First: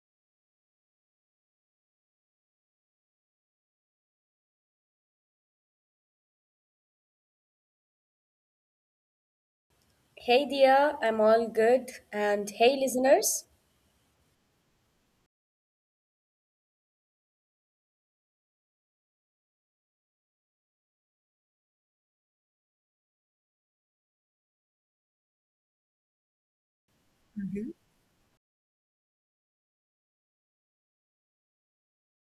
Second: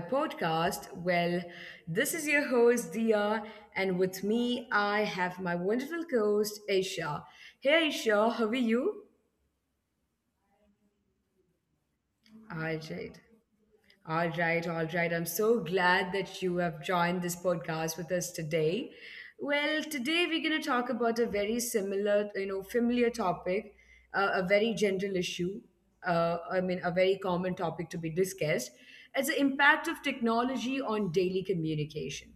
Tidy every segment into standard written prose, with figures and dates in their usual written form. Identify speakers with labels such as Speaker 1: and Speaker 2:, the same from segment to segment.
Speaker 1: podcast. This is your host Dia, and with me I have my wonderful co-host Aisha. Hey Aisha, how are you?
Speaker 2: Hey dear, I'm all good. And
Speaker 1: All
Speaker 2: hey
Speaker 1: right.
Speaker 2: listeners.
Speaker 1: All right. I'm so glad that you have joined this podcast with us today. Well, today we're going to talk about a very familiar topic, a very general issue. A very common topic to be discussed. It's the impact of technology on daily communication,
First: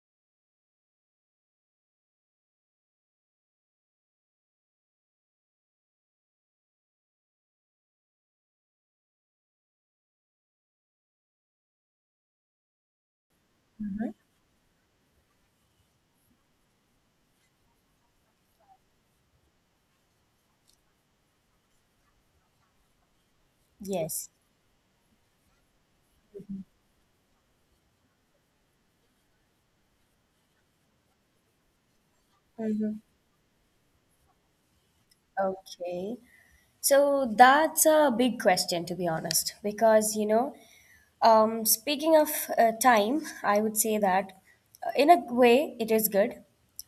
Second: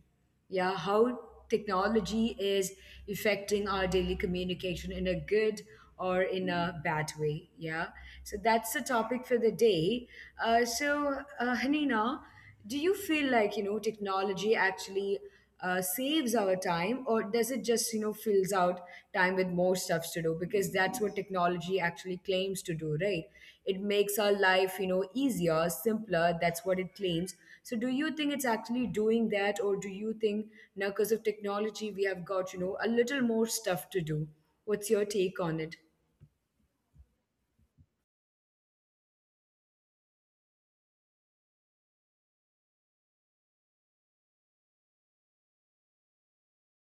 Speaker 1: yeah, how technology is affecting our daily communication in a good or in a bad way. Yeah. So that's the topic for the day. Hanina, do you feel like, you know, technology actually saves our time or does it just, you know, fills out time with more stuff to do? Because that's what technology actually claims to do, right? It makes our
Speaker 2: Yes.
Speaker 1: life, you know, easier, simpler. That's what it claims. So do you think it's actually doing that, or do you think now because of technology we have got, you know, a
Speaker 2: Mhm.
Speaker 1: little more stuff to do? What's your take on it?
Speaker 2: Okay. So that's a big question, to be honest, speaking of time, I would say that in a way it is good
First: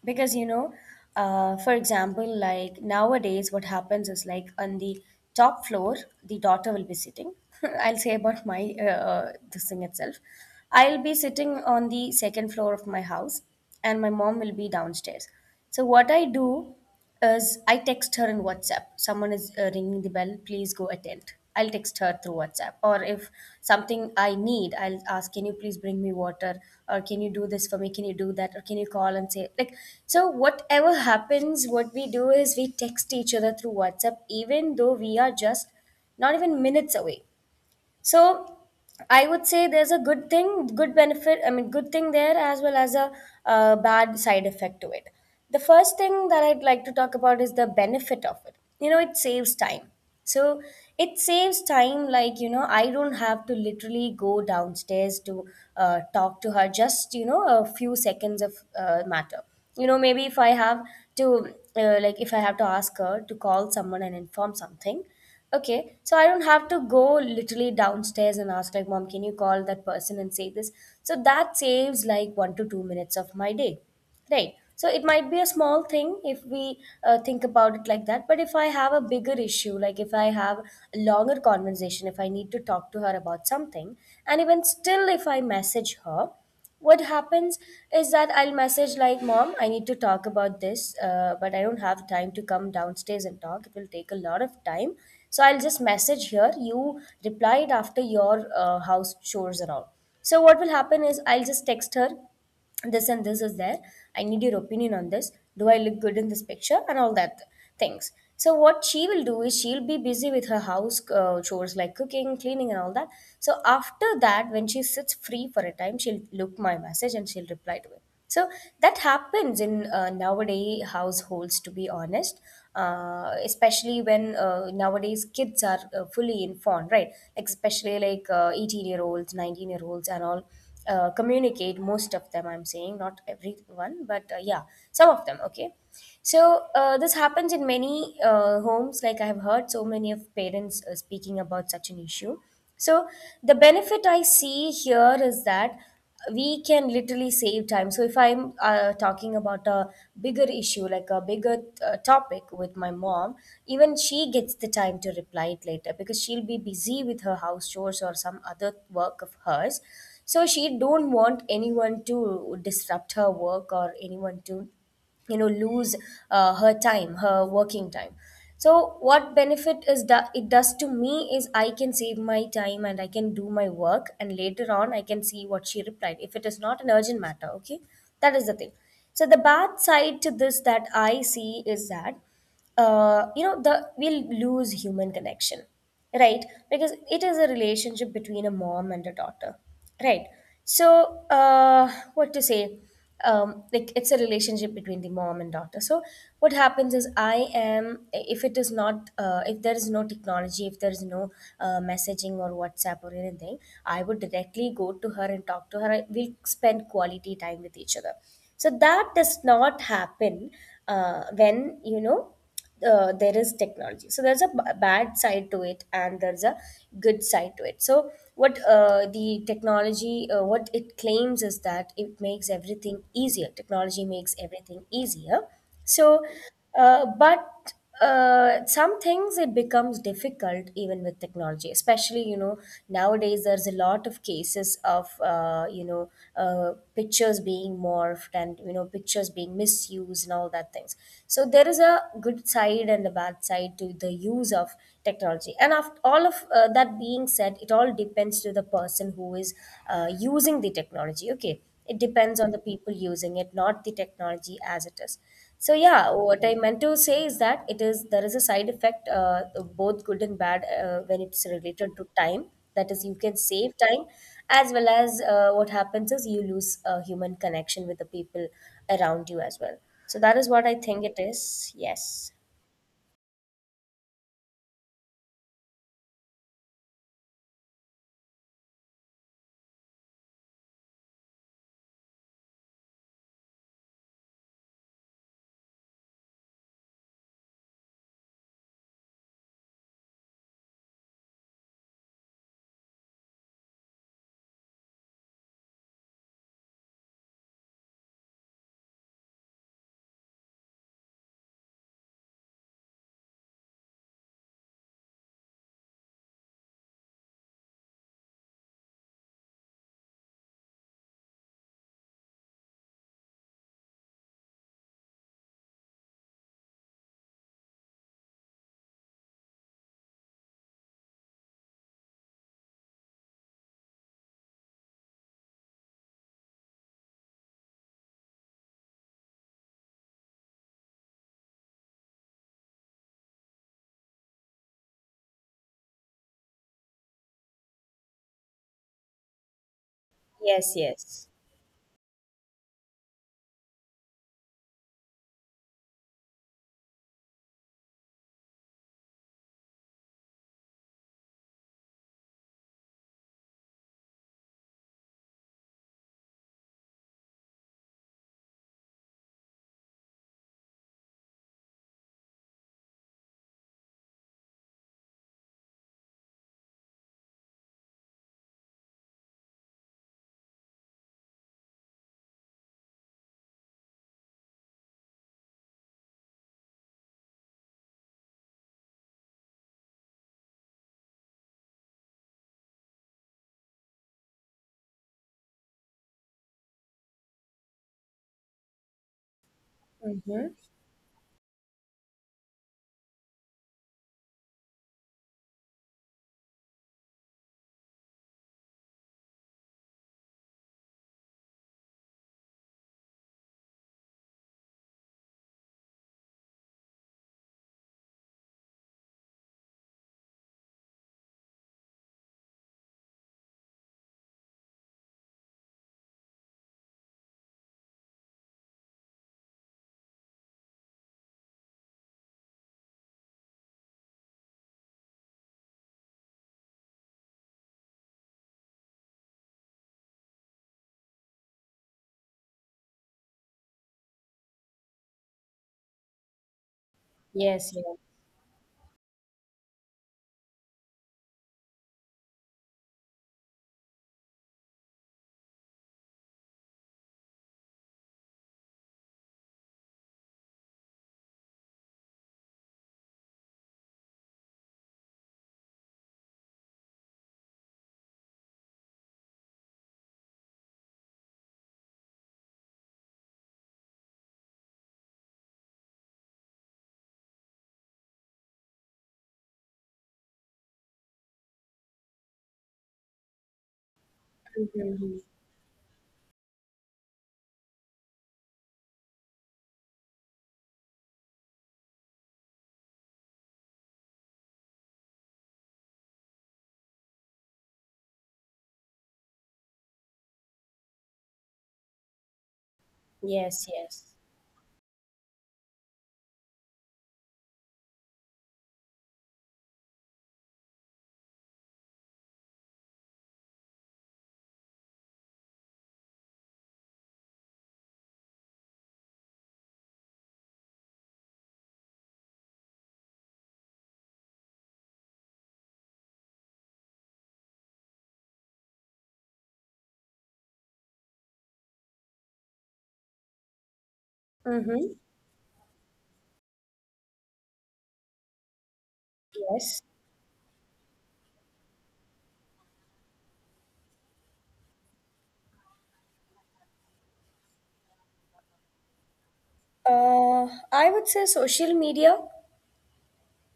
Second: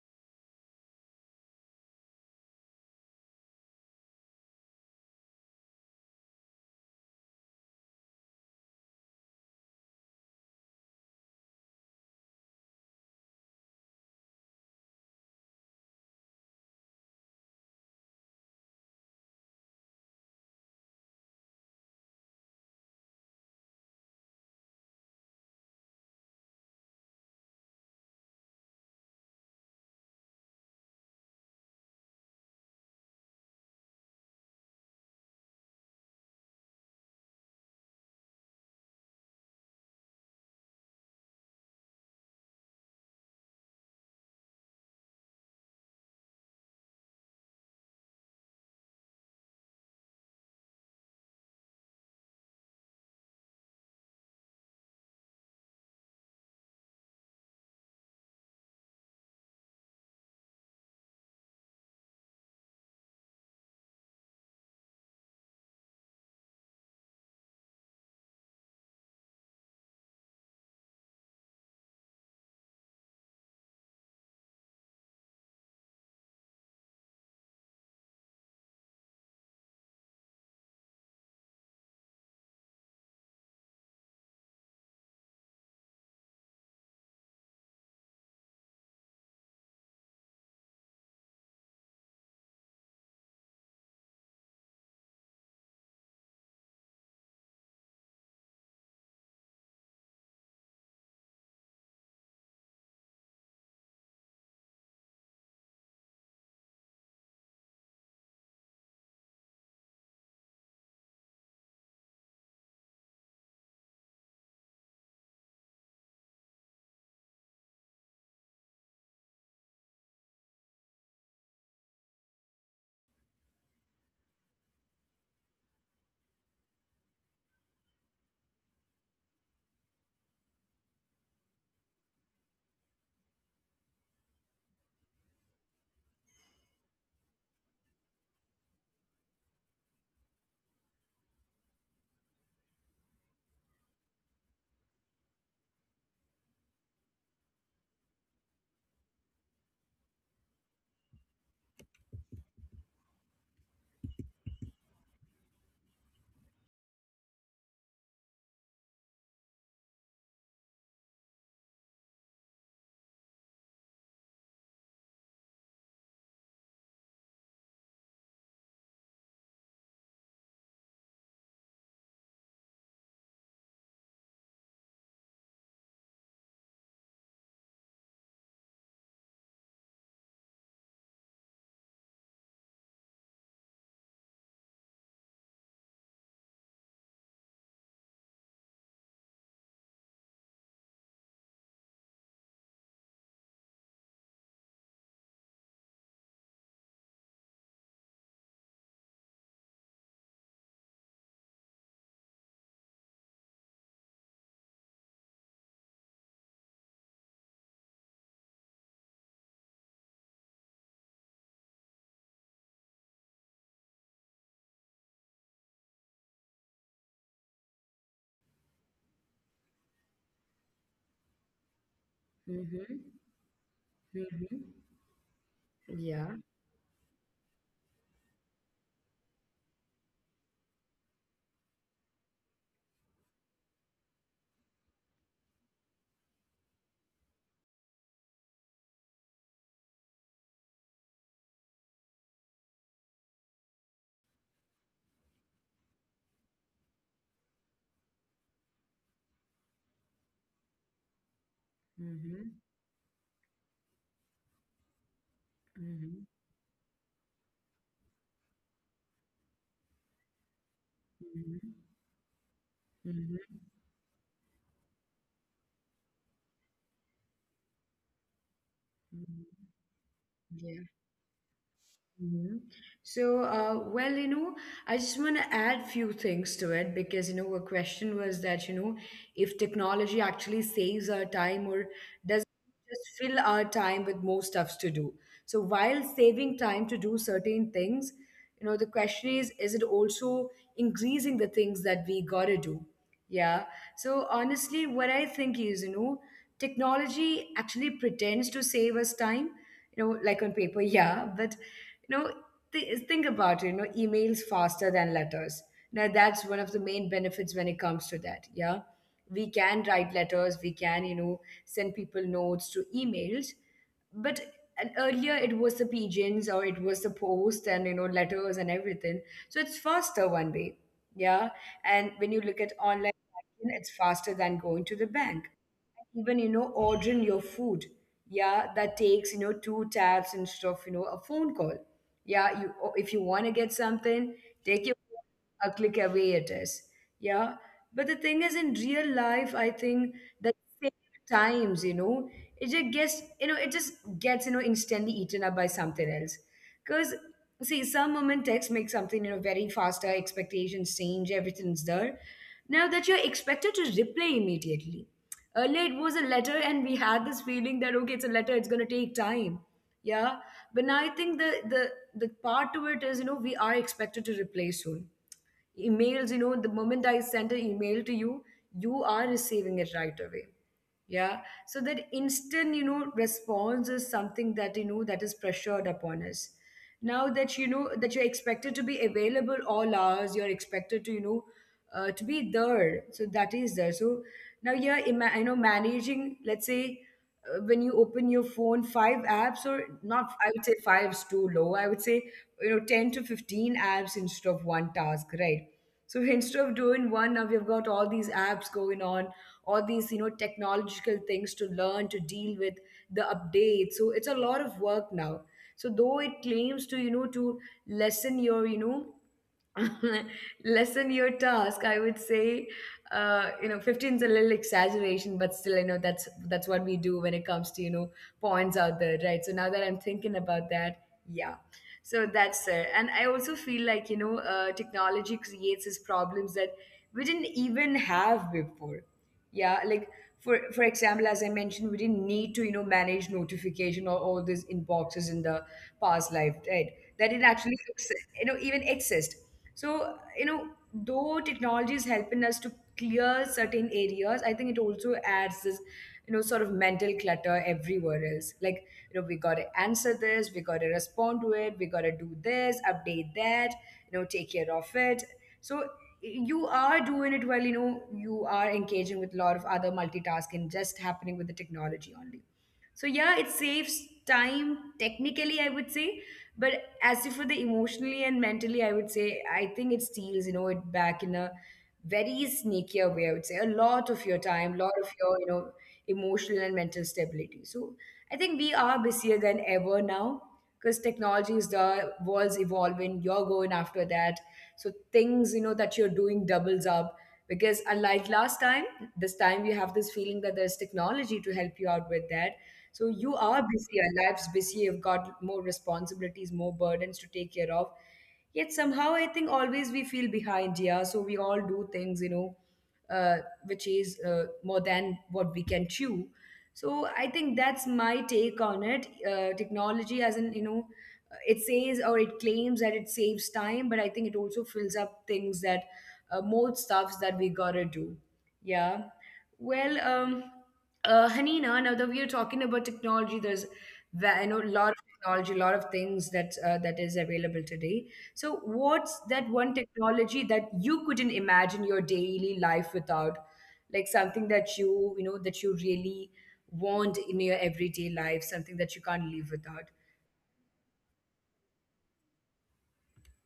Speaker 2: because you know, for example, like nowadays, what happens is like on the top floor, the daughter will be sitting. I'll say about my this thing itself. I'll be sitting on the second floor of my house, and my mom will be downstairs. So what I do as I text her in WhatsApp, someone is ringing the bell. Please go attend. I'll text her through WhatsApp, or if something I need, I'll ask, "Can you please bring me water?" or "Can you do this for me?" "Can you do that?" or "Can you call and say like?" So whatever happens, what we do is we text each other through WhatsApp, even though we are just not even minutes away. So I would say there's a good thing, good benefit, I mean, good thing there as well as a bad side effect to it. The first thing that I'd like to talk about is the benefit of it. You know, it saves time. So it saves time, like, you know, I don't have to literally go downstairs to talk to her, just, you know, a few seconds of matter. You know, maybe if I have to, like, if I have to ask her to call someone and inform something, okay, so I don't have to go literally downstairs and ask like, "Mom, can you call that person and say this?" So that saves like 1 to 2 minutes of my day, right? So it might be a small thing if we think about it like that, but if I have a bigger issue, like if I have a longer conversation, if I need to talk to her about something, and even still, if I message her, what happens is that I'll message like, "Mom, I need to talk about this, but I don't have time to come downstairs and talk. It will take a lot of time." So I'll just message here. You replied after your house chores and all. So what will happen is I'll just text her this, and this is there, I need your opinion on this, do I look good in this picture and all that things. So what she will do is she'll be busy with her house chores like cooking, cleaning, and all that. So after that, when she sits free for a time, she'll look my message and she'll reply to it. So that happens in nowadays households, to be honest, especially when nowadays kids are fully informed, right? Like especially like 18-year-olds, 19-year-olds, and all communicate. Most of them, I'm saying, not everyone, but yeah, some of them. Okay, so this happens in many homes. Like I have heard so many of parents speaking about such an issue. So the benefit I see here is that we can literally save time. So if I'm talking about a bigger issue, like a bigger topic with my mom, even she gets the time to reply it later because she'll be busy with her house chores or some other work of hers. So she don't want anyone to disrupt her work or anyone to, you know, lose her time, her working time. So what benefit is that it does to me is I can save my time and I can do my work, and later on I can see what she replied if it is not an urgent matter. Okay, that is the thing. So the bad side to this that I see is that, you know the we'll lose human connection, right? Because it is a relationship between a mom and a daughter, right? So what to say, like it's a relationship between the mom and daughter. So what happens is I am if it is not if there is no technology, if there is no messaging or WhatsApp or anything, I would directly go to her and talk to her, we'll spend quality time with each other. So that does not happen when, you know, there is technology. So there's a bad side to it and there's a good side to it. So what the technology what it claims is that it makes
Speaker 1: Mm-hmm.
Speaker 2: everything easier, technology makes
Speaker 1: Mm-hmm.
Speaker 2: everything easier. So
Speaker 1: Yeah.
Speaker 2: but some things it becomes difficult even with technology, especially you know, nowadays there's a lot of cases of pictures being morphed and you know, pictures being misused and all that things. So there is a good side and a bad side to the use of technology, and after all of that being said, it all depends to the person who is using the technology. Okay, it depends on
Speaker 1: Mm-hmm.
Speaker 2: the people using it, not the technology as it is. So yeah,
Speaker 1: Mm-hmm.
Speaker 2: what I meant to say is that it is there is a side effect, both good and bad, when it's related to time. That is, you can
Speaker 1: Mm-hmm.
Speaker 2: save time, as well as what happens is you lose a human connection with the people around you
Speaker 1: Mm-hmm.
Speaker 2: as well. So that is what I
Speaker 1: Yeah.
Speaker 2: think it is. Yes.
Speaker 1: Mhm. So, you know, I just want to add few things to it, because, you know, a question was that, you know, if technology actually saves our time or does just fill our time with more stuffs to do. So, while saving time to do certain things, you know, the question is it also increasing the things that we gotta do? Yeah. So honestly, what I think is, you know, technology actually pretends to save us time, you know, like on paper. Yeah, but, you know, think about it. You know, emails faster than letters. Now that's one of the main benefits when it comes to that. Yeah, we can write letters, we can, you know, send people notes to emails, but, and earlier it was the pigeons or it was the post and, you know, letters and everything. So it's faster one way, yeah. And when you look at online banking, it's faster than going to the bank. Even, you know, ordering your food, yeah, that takes, you know, two taps instead of, you know, a phone call. Yeah, you, or if you want to get something, take your phone, a click away it is, yeah. But the thing is, in real life I think that
Speaker 2: Yes.
Speaker 1: same
Speaker 2: Yes.
Speaker 1: times you know, it just gets, you know, instantly eaten up by something else. Because, see, some women text make something, you know, very faster. Expectations change. Everything's there. Now that you're expected to reply immediately. Earlier it was a letter, and we had this feeling that okay, it's a letter, it's gonna take time. Yeah, but now I think the part to it is, you know, we are expected to reply soon. Emails, you know, the moment I send an email to you, you are receiving it right away. Yeah, so that instant, you know, response is something that, you know, that is pressured upon us. Now that, you know, that you're expected to be available all hours, you're expected to, you know, to be there. So that is there. So now you're you know, managing, let's say, when you open your phone, five apps, or not,
Speaker 2: Mm-hmm.
Speaker 1: I would say five is too low. I would say, you know, 10 to 15 apps instead of one task, right? So instead of doing one, now we've got all these apps going on, all these, you know, technological things to learn, to deal with, the updates. So it's a lot of work now. So though it claims to, you know, to lessen your, you know, lessen your task, I would say, you know, 15 is a little exaggeration, but still, you know, that's what we do when it comes to, you know, points out there, right? So now that I'm thinking about that, yeah. So that's it. And I also feel like, you know, technology creates these problems that we didn't even have before. Yeah, like for example, as I mentioned, we didn't need to, you know, manage notification or all these inboxes in the past life, right? That it
Speaker 2: Yes. Yeah.
Speaker 1: actually you know, even exist. So, you know, though technology is helping us to clear certain areas, I think it also adds this, you know, sort of mental clutter everywhere else. Like, you know, we got to answer this, we got to respond to it, we got to do this update that, you know, take care of it. So you are doing it while, you know, you are engaging with a lot of other multitasking just happening with the technology only. So yeah, it saves time technically, I would say. But as if for the emotionally and mentally, I would say, I think it steals, you know, it back in a very sneakier way, I would say, a lot of your time, a lot of your, you know, emotional and mental stability. So I think we are busier than ever now, because technology is, the world's evolving, you're going after that. So things, you know, that you're doing doubles up, because unlike last time, this time you have this feeling that there's technology to help you out with that. So you
Speaker 2: Yes.
Speaker 1: are
Speaker 2: Yes.
Speaker 1: busy, our life's busy, you've got more responsibilities, more burdens to take care of, yet somehow I think always we feel behind. Yeah, so we all do things, you know, uh, which is more than what we can chew. So I think that's my take on it. Technology has an, you know, it says or it claims that it saves time, but I think it also fills up things that, more stuffs that we gotta do. Yeah. Well, um, Hanina, now that we are talking about technology, there's I know a
Speaker 2: Mm-hmm.
Speaker 1: lot of technology, a lot of things that that is available today. So, what's that one
Speaker 2: Yes.
Speaker 1: technology that you couldn't imagine your daily life without? Like something that you know, that you really want in your everyday life, something that you can't live without.
Speaker 2: I would say social media.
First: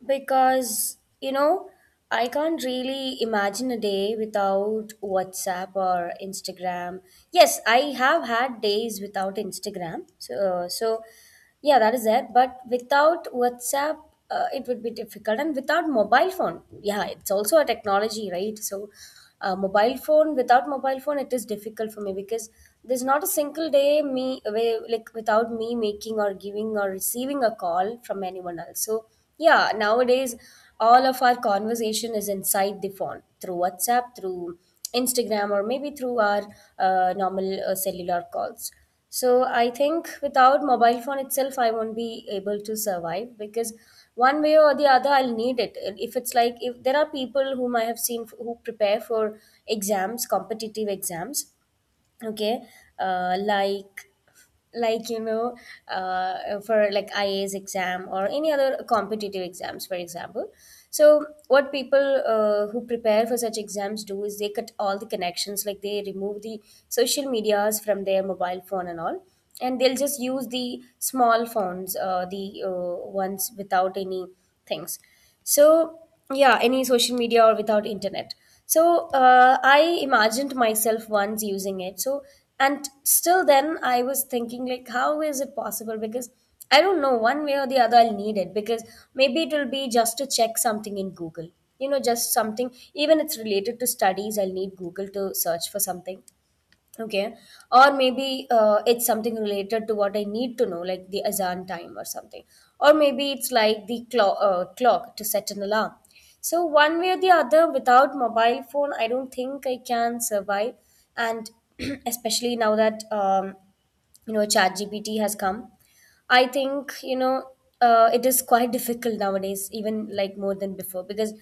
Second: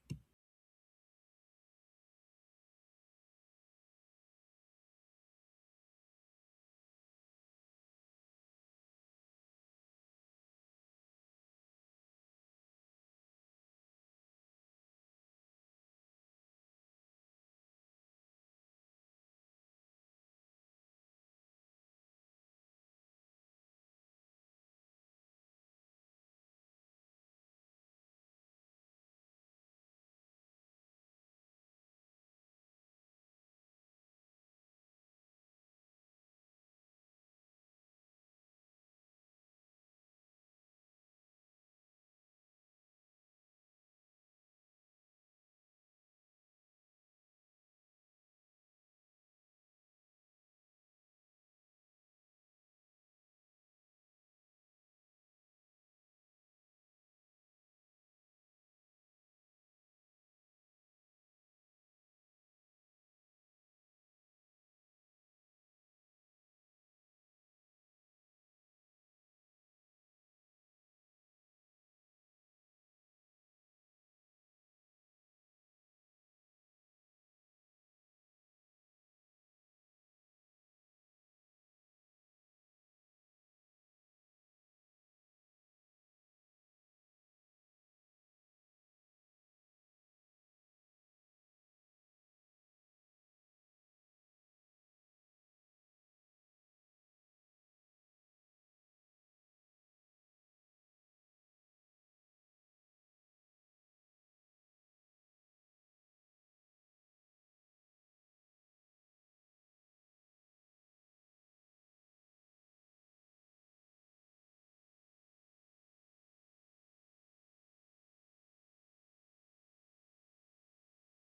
Speaker 2: Because, you know, I can't really imagine a day without WhatsApp or Instagram. Yes, I have had days without Instagram. So, yeah, that is there. But without WhatsApp, it would be difficult. And without mobile phone, yeah, it's also a technology, right? So, mobile phone, without mobile phone, it is difficult for me because there's not a single day me, like, without me making or giving or receiving a call from anyone else. So, yeah, nowadays all of our conversation is inside the phone through WhatsApp, through Instagram, or maybe through our normal cellular calls. So I think without mobile phone itself, I won't be able to survive because one way or the other, I'll need it. If it's like if there are people whom I have seen who prepare for exams, competitive exams, okay, uh, like like you know for like IAS exam or any other competitive exams, for example. So what people who prepare for such exams do is they cut all the connections, like they remove the social medias from their mobile phone and all, and they'll just use the small phones, the ones without any things. So yeah, any social media or without internet. So I imagined myself once using it. So and still then I was thinking like how is it possible, because I don't know, one way or the other I'll need it, because maybe it will be just to check something in Google, you know, just something even it's related to studies, I'll need Google to search for something. Okay. Or maybe it's something related to what I need to know, like the azan time or something. Or maybe it's like the clock, clock to set an alarm. So, one way or the other, without mobile phone, I don't think I can survive. And especially now that, you know, ChatGPT has come, I think you know, it is quite difficult nowadays, even like more than before, because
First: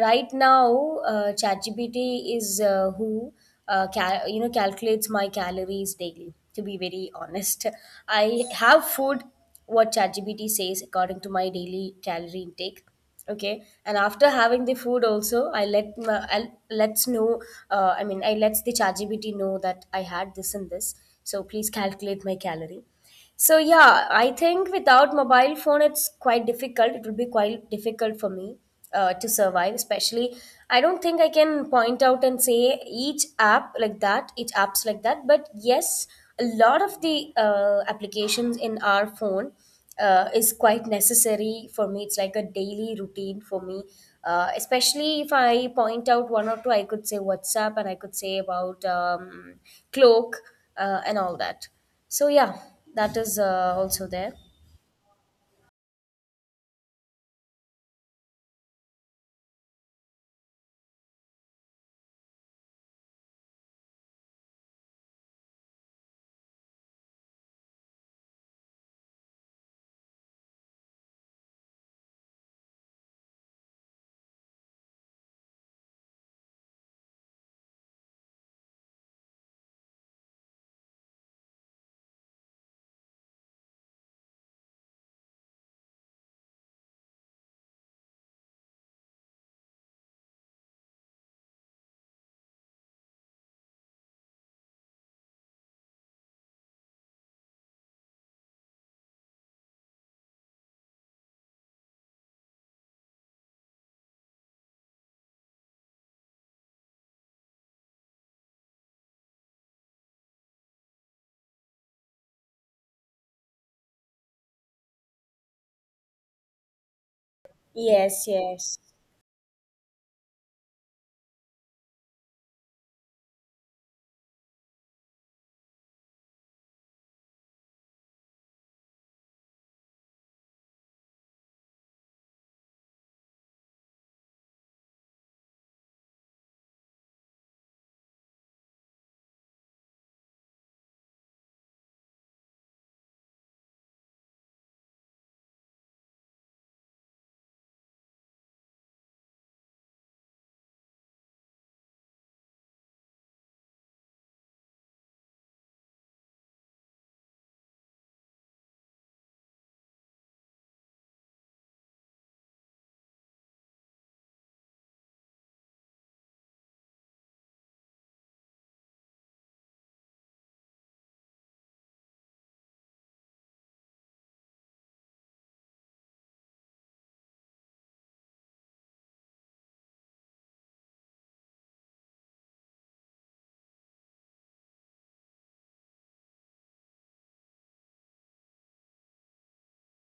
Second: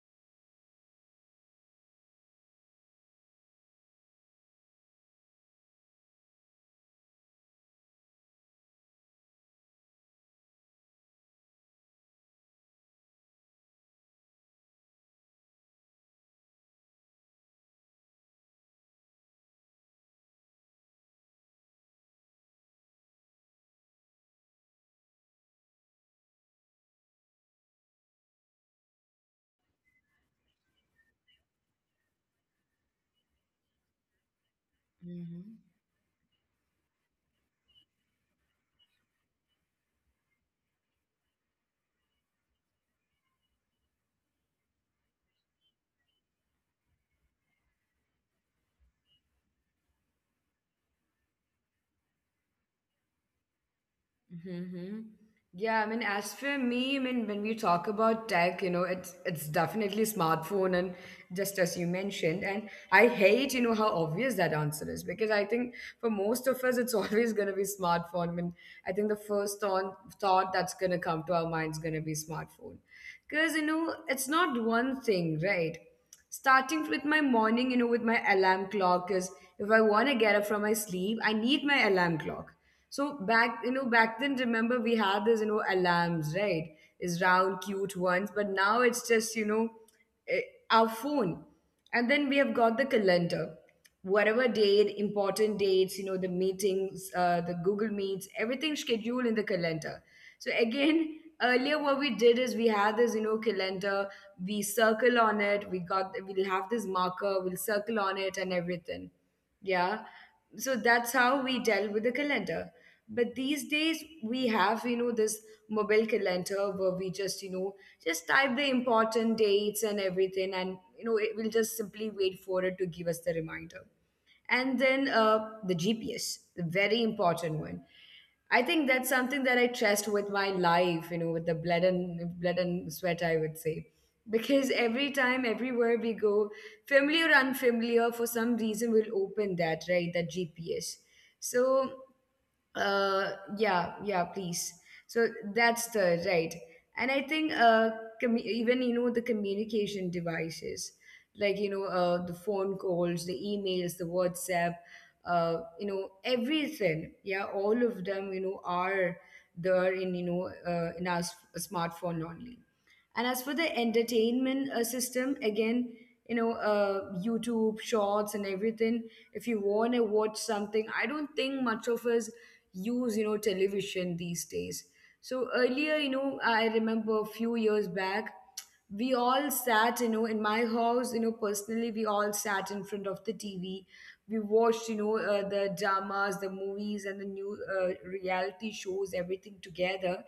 Speaker 2: right now ChatGPT is you know, calculates my calories daily. To be very honest, I have food what ChatGPT says according to my daily calorie intake. Okay, and after having the food, also I let my, I let's know. I mean, I lets the ChatGPT know that I had this and this. So please calculate my calorie. So yeah, I think without mobile phone, it's quite difficult. It will be quite difficult for me to survive. Especially, I don't think I can point out and say each app like that, each apps like that. But
Speaker 1: Mhm.
Speaker 2: yes, a lot of the applications in our phone is quite necessary for me. It's like a daily routine for me. Especially if I point out one or two, I could say WhatsApp and I could say about Cloak and all that. So yeah, that is also there.
Speaker 1: Mm-hmm. Yeah, I mean, as for me, I mean, when we talk about tech, you know, it's definitely smartphone, and just as you mentioned, and I hate, you know, how obvious that answer is, because I think for most of us, it's always gonna be smartphone. I mean, I think the first thought that's gonna come to our mind is gonna be smartphone, because, you know, it's not one thing, right? Starting with my morning, you know, with my alarm clock, because if I want to get up from my sleep, I need my alarm clock. So back, you know, back then, remember we had this, you know, alarms, right? Is round, cute ones, but now it's just, you know, eh, our phone. And then we have got the calendar. Whatever date, important dates, you know, the meetings, the Google Meets, everything scheduled in the calendar. So again, earlier what we did is we had this, you know, calendar. We circle on it. We got, we'll have this marker, we'll circle on it and everything. Yeah. So that's how we dealt with the calendar. But these days we have, you know, this mobile calendar where we just, you know, just
Speaker 2: Yes,
Speaker 1: type the
Speaker 2: yes.
Speaker 1: important dates and everything, and you know, it will just simply wait for it to give us the reminder. And then the GPS, the very important one. I think that's something that I trust with my life, you know, with the blood and blood and sweat, I would say. Because every time, everywhere we go, familiar or unfamiliar, for some reason we'll open that, right? That GPS. So uh, yeah, yeah, please. So that's the right. And I think uh, even you know the communication devices, like, you know, the phone calls, the emails, the WhatsApp, you know, everything, yeah, all of them, you know, are there in, you know, in our smartphone only. And as for the entertainment system, again, you know, YouTube shorts and everything. If you want to watch something, I don't think much of us use, you know, television these days. So earlier, you know, I remember a few years back, we all sat, you know, in my house, you know, personally, we all sat in front of the TV. We watched, you know, the dramas, the movies, and the new reality shows, everything together,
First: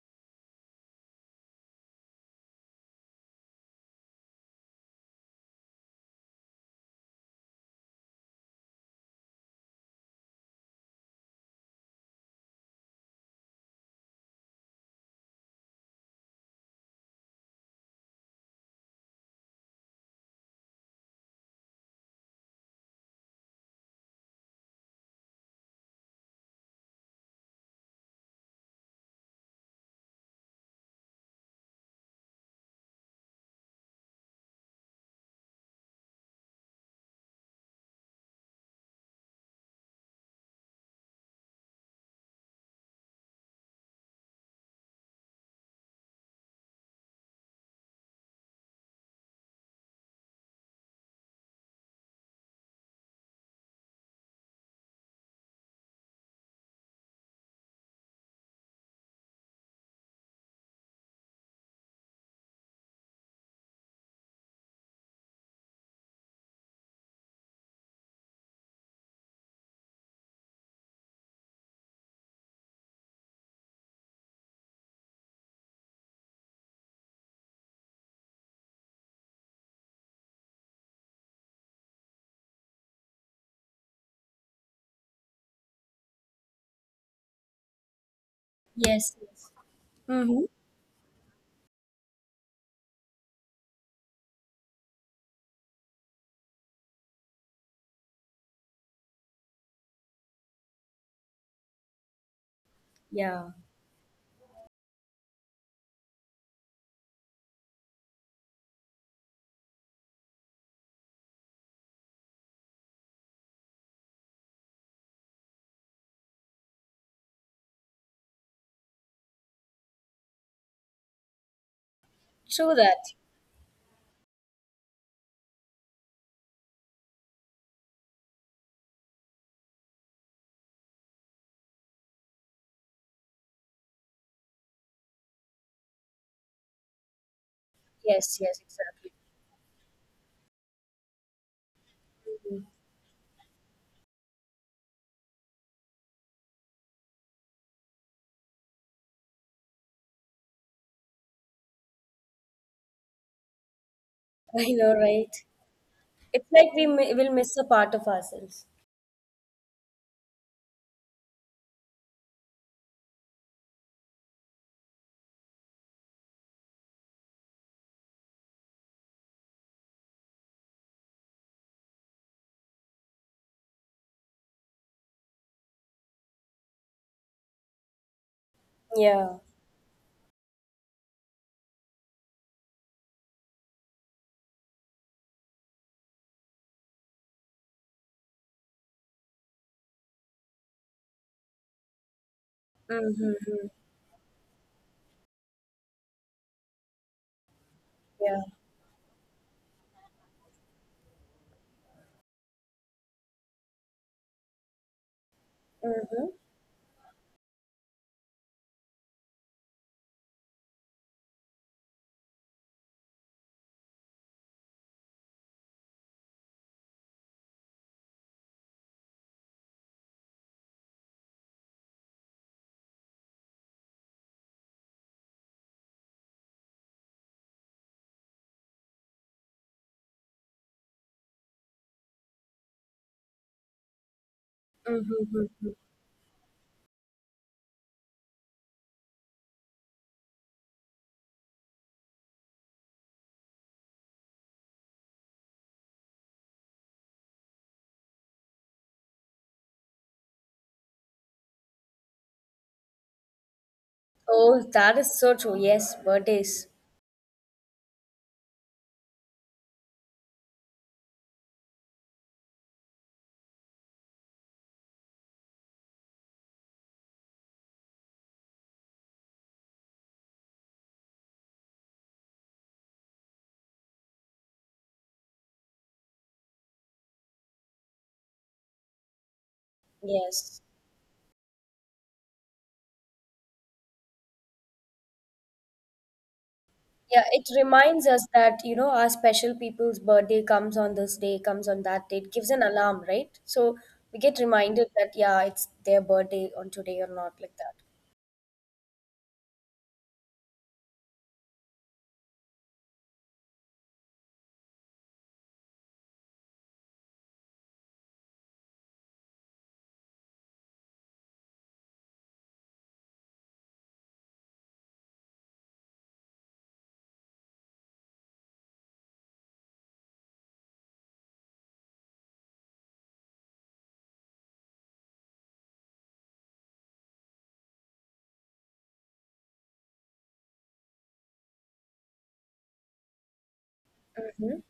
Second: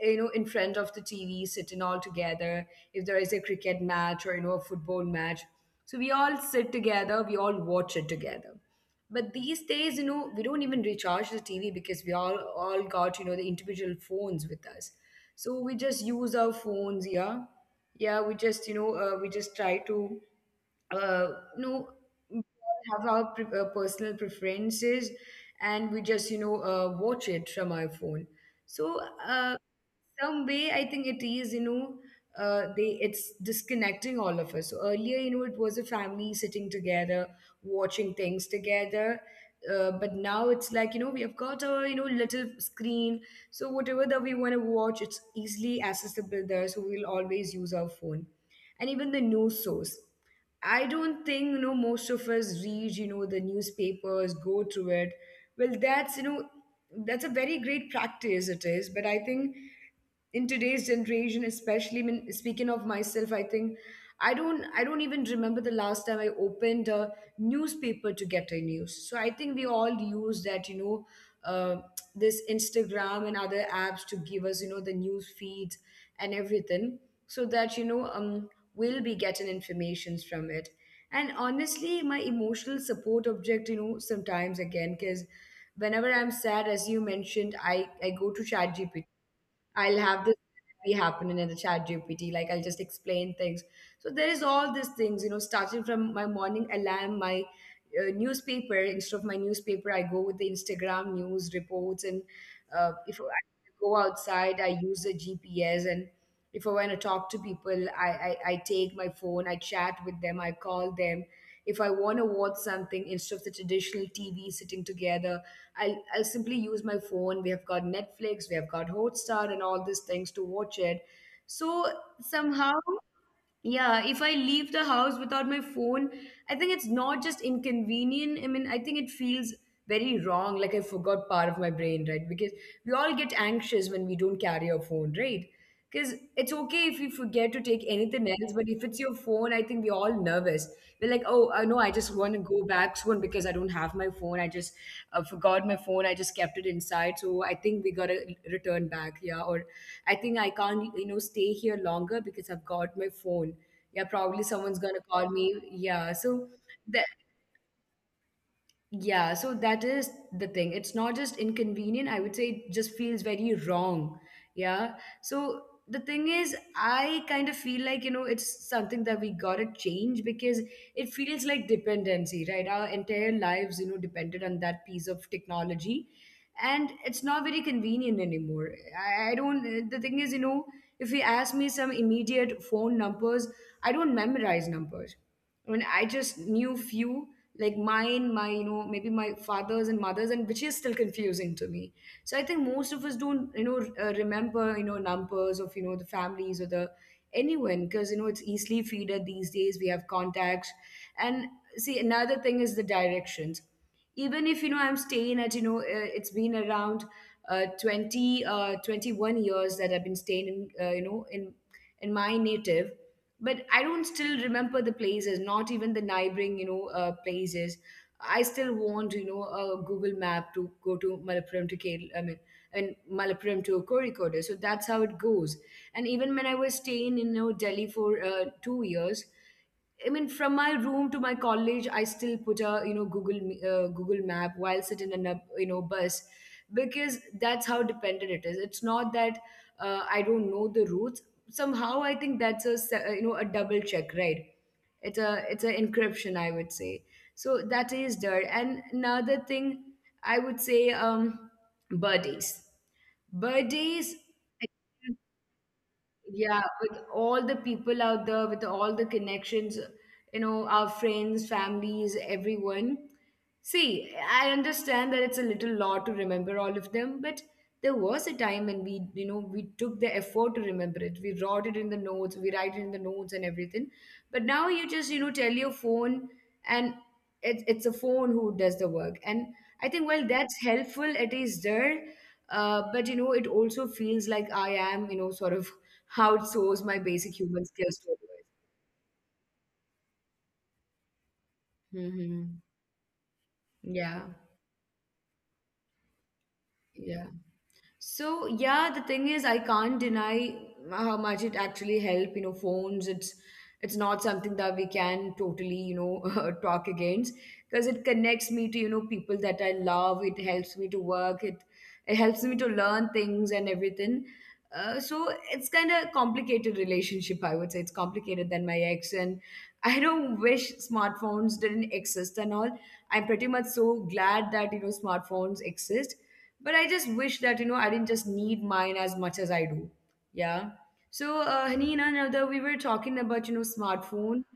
Speaker 1: you know, in front of the TV, sitting all together. If there is a cricket match or, you know, a football match. So we all sit together, we all watch it together. But these days, we don't even recharge the TV because we all got, the individual phones with us. So we just use our phones, yeah. Yeah, we just try to uh, you know, we all have our personal preferences, and we just, you know, watch it from our phone. So, uh, some way I think it is you know they it's disconnecting all of us. So earlier, you know, it was a family sitting together watching things together. But now it's like, you know, we have got a, you know, little screen, so whatever that we want to watch, it's easily accessible there, so we'll always use our phone. And even the news source, I don't think, you know, most of us read, you know, the newspapers, go through it. Well, that's, you know, that's a very great practice it is, but I think in today's generation, especially, I mean, speaking of myself, I think I don't even remember the last time I opened a newspaper to get a news. So I think we all use that, uh, this Instagram and other apps to give us, you know, the news feeds and everything. So that, we'll be getting informations from it. And honestly, my emotional support object, you know, sometimes again, because whenever I'm sad, as you mentioned, I go to ChatGPT.
Speaker 2: Yes. Yes.
Speaker 1: I'll have this
Speaker 2: Mm-hmm.
Speaker 1: be happening in the chat GPT. Like I'll just explain things. So there is all these things, you know, starting from my morning alarm, my newspaper. Instead of my newspaper, I go with the Instagram news reports, and if I
Speaker 2: Yeah.
Speaker 1: go outside, I use the GPS. And if I want to talk to people, I take my phone, I chat with them, I call them. If I want to watch something instead of the traditional TV sitting together, I'll simply use my phone. We have got Netflix, we have got Hotstar, and all these things to watch it. So
Speaker 2: True
Speaker 1: somehow,
Speaker 2: that.
Speaker 1: yeah, if I leave the house without my phone, I think it's not just inconvenient. I mean, I think it feels very wrong, like I forgot part of my brain, right? Because we all get anxious when we don't carry our phone, right? Because it's okay if we forget to take
Speaker 2: Yes.
Speaker 1: anything
Speaker 2: Yes.
Speaker 1: else, but if
Speaker 2: Exactly.
Speaker 1: it's your phone, I think we're all nervous. We're like, oh, no, I just want to go back soon because I don't have my phone. I just forgot my phone. I just kept it inside. So I think we got to return back. Yeah. Or I think I can't, you know, stay here longer because I've got my phone. Yeah, probably
Speaker 2: I know,
Speaker 1: someone's gonna
Speaker 2: right?
Speaker 1: call me. Yeah,
Speaker 2: It's
Speaker 1: so
Speaker 2: like we will miss a part of ourselves.
Speaker 1: yeah, so that is the thing. It's not just inconvenient, I would say it just feels very wrong. Yeah. So the thing is, I kind of feel like, you know, it's something that we gotta change because it feels like dependency, right? Our entire lives, you know, depended on that piece of technology. And it's not very convenient anymore.
Speaker 2: Yeah.
Speaker 1: I don't, the thing is, you know, if you ask me some immediate phone numbers, I don't memorize numbers. I mean, I just knew few, like mine, my, you know, maybe my fathers and mothers, and which is still confusing to me. So I think most of us don't,
Speaker 2: Mm-hmm.
Speaker 1: remember, you know, numbers of, you know, the families or the anyone, because, you
Speaker 2: Yeah.
Speaker 1: know, it's easily feeded these days. We have contacts. And see, another thing is the directions. Even if, you know, I'm staying at,
Speaker 2: Mm-hmm.
Speaker 1: it's been around 20, 21 years that I've been staying in, you know, in my native, but I don't still remember the places, not even the neighboring, places. I still want, you know, a Google map to go to Malappuram to Kerala, I mean, and Malappuram to Kozhikode. So that's how it goes. And even when I was staying in, you know, Delhi for 2 years, I mean, from my room to my college, I still put a, you know, Google Google map while sitting in a,
Speaker 2: Mm-hmm.
Speaker 1: you know, bus, because that's how dependent it is. It's not that I don't know the routes. Somehow I think that's a you know, a double check, right? It's an encryption, I would say. So that is there. And another thing I would say, birthdays. Birthdays.
Speaker 2: Oh, that is so true. Yes, birthdays.
Speaker 1: Yeah, with all the people out there, with all the connections, you know, our friends, families, everyone. See, I understand that it's a little lot to remember all of them, but there was a time when we, you know, we took the effort to remember it. We wrote it in the notes, we write it in the notes and everything. But now you just, you know, tell your phone, and it's a phone who does the work. And I think, well,
Speaker 2: Yes.
Speaker 1: that's helpful. It is there. But you know, it also feels like I am, you know, sort of outsource my
Speaker 2: Yeah, it
Speaker 1: basic human
Speaker 2: reminds
Speaker 1: skills to
Speaker 2: us
Speaker 1: others.
Speaker 2: that, you know, our special people's birthday comes on this day, comes on that day. It gives an
Speaker 1: Hmm.
Speaker 2: alarm, right? So we
Speaker 1: Yeah,
Speaker 2: get reminded that, yeah, it's their birthday on today or
Speaker 1: yeah.
Speaker 2: not, like that.
Speaker 1: So yeah, the thing is, I can't deny how much it actually helped. You know, phones. It's not something that we can totally, you know, talk against, because it connects me to, you know, people that I love. It helps me to work. It helps me to learn things and everything. So it's kind of complicated relationship. I would say it's complicated than my ex, and I don't wish smartphones didn't exist and all. I'm pretty much so glad that, you know, smartphones exist, but I just wish that, you know, I didn't just need mine as much as I do. Yeah. So Haneen, another, we were talking about, you know, smartphone,
Speaker 2: Mhm.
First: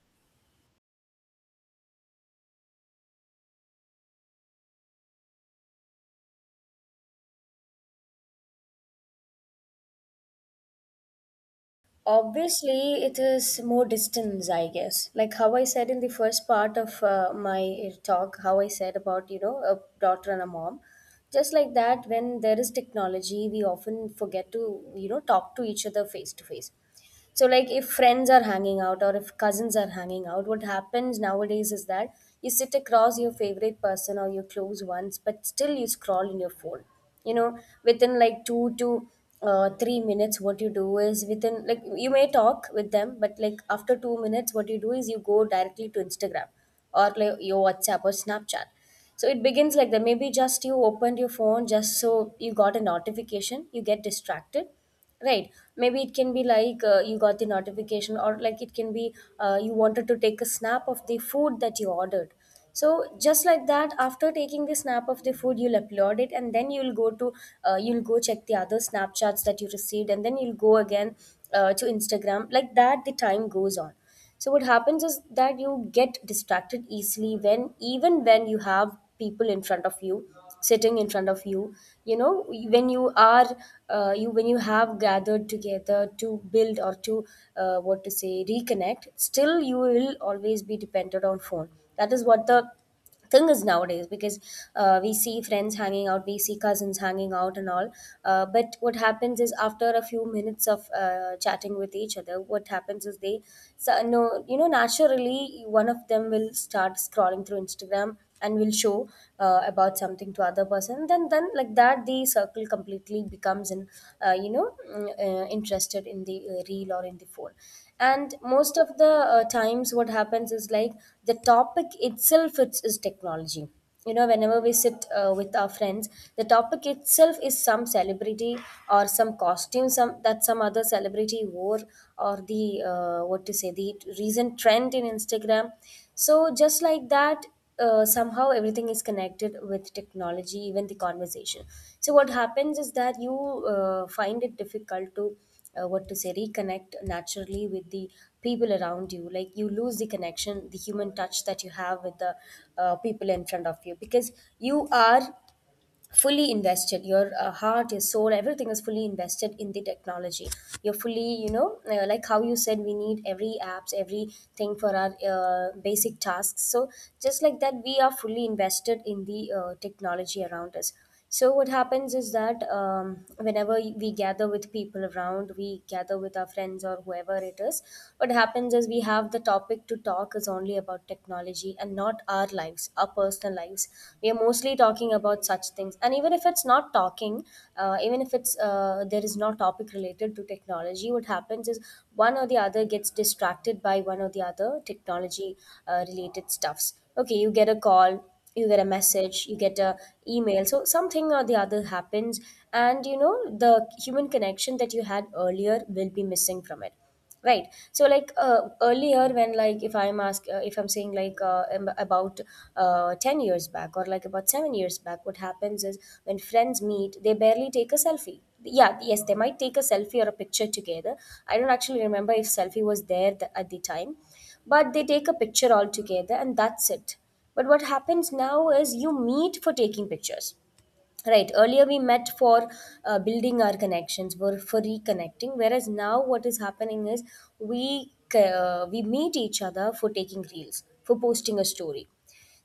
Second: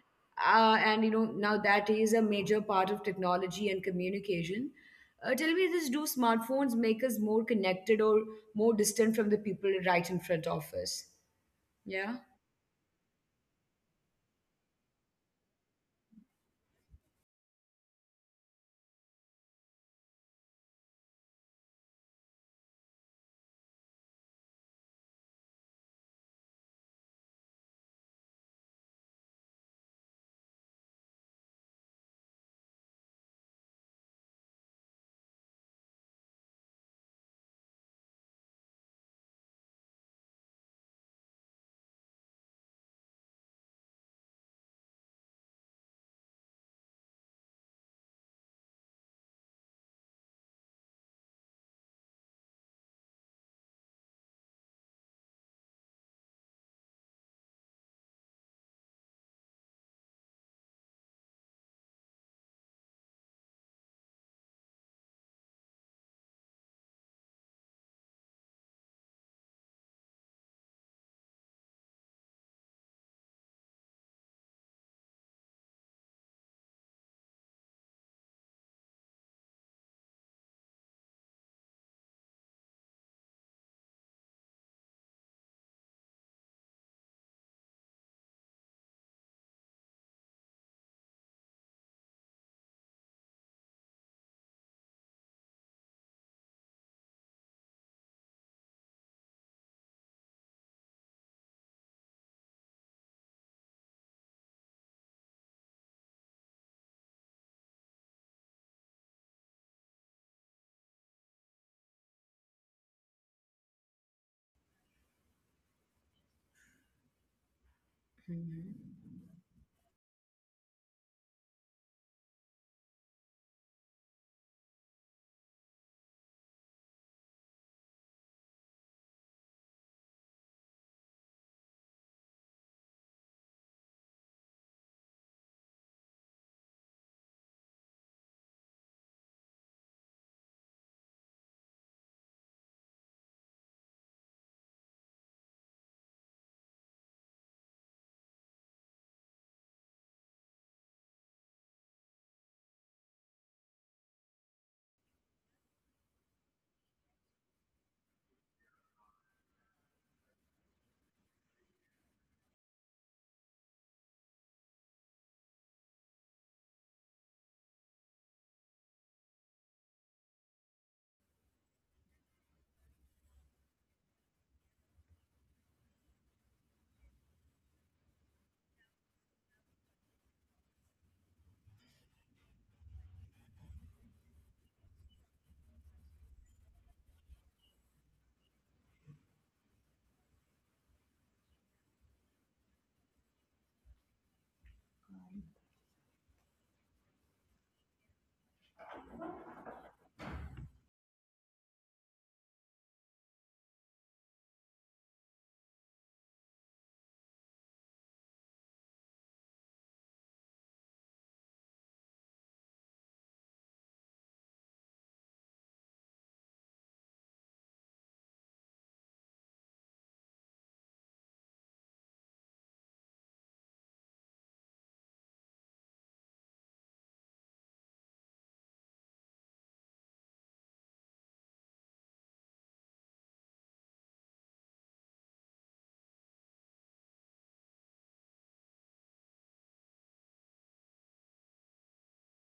Speaker 1: and you know, now that is a major part of technology and communication. Tell me this, do smartphones make us more connected or more distant from the people right in front of us? Yeah.
Speaker 2: Obviously, it is more distance, I guess. Like how I said in the first part of my talk, how I said about, you know, a daughter and a mom. Just like that, when there is technology, we often forget to, you know, talk to each other face to face. So, like if friends are hanging out or if cousins are hanging out, what happens nowadays is that you sit across your favorite person or your close ones, but still you scroll in your phone. You know, within like two to three minutes, what you do is within like you may talk with them, but like after 2 minutes, what you do is you go directly to Instagram or like your WhatsApp or Snapchat. So it begins like that. Maybe just you opened your phone just so you got a notification, you get distracted. Right. Maybe it can be like you got the notification, or like it can be you wanted to take a snap of the food that you ordered. So just like that, after taking the snap of the food, you'll upload it, and then you'll go check the other Snapchats that you received, and then you'll go again to Instagram. Like that, the time goes on, so what happens is that you get distracted easily when even when you have people in front of you, sitting in front of you, you know, when you are you when you have gathered together to build or to what to say reconnect, still you will always be dependent on phone. That is what the thing is nowadays because we see friends hanging out, we see cousins hanging out and all, but what happens is after a few minutes of chatting with each other, what happens is they so, no you know naturally one of them will start scrolling through Instagram and will show about something to other person, then like that the circle completely becomes an uh, you know interested in the reel or in the phone. And most of
Speaker 1: Hmm.
Speaker 2: the times what happens is like the topic itself is technology. You know, whenever we sit with our friends, the topic itself is some celebrity or some costume some that some other celebrity wore, or the what to say the recent trend in Instagram. So just like that, somehow everything is connected with technology, even the conversation. So what happens is that you find it difficult to what to say reconnect naturally with the people around you. Like you lose the connection, the human touch that you have with the people in front of you, because you are fully invested, your heart, your soul, everything is fully invested in the technology. You're fully, you know, like how you said, we need every apps everything for our basic tasks. So just like that, we are fully invested in the technology around us. So what happens is that whenever we gather with people around, we gather with our friends or whoever it is. What happens is we have the topic to talk is only about technology and not our lives, our personal lives. We are mostly talking about such things. And even if it's not talking, even if it's there is no topic related to technology, what happens is one or the other gets distracted by one or the other technology related stuffs. Okay, you get a call, you get a message, you get a email, so something or the other happens, and you know the human connection that you had earlier will be missing from it. Right, so like earlier when like if I'm ask if I'm saying like about 10 years back or like about 7 years back, what happens is when friends meet, they barely take a selfie. Yeah, yes, they might take a selfie or a picture together. I don't actually remember if selfie was there at the time, but they take a picture all together and that's it. But what happens now is you meet for taking pictures. Right, earlier we met for building our connections, for reconnecting, whereas now what is happening is we meet each other for taking reels, for posting a story.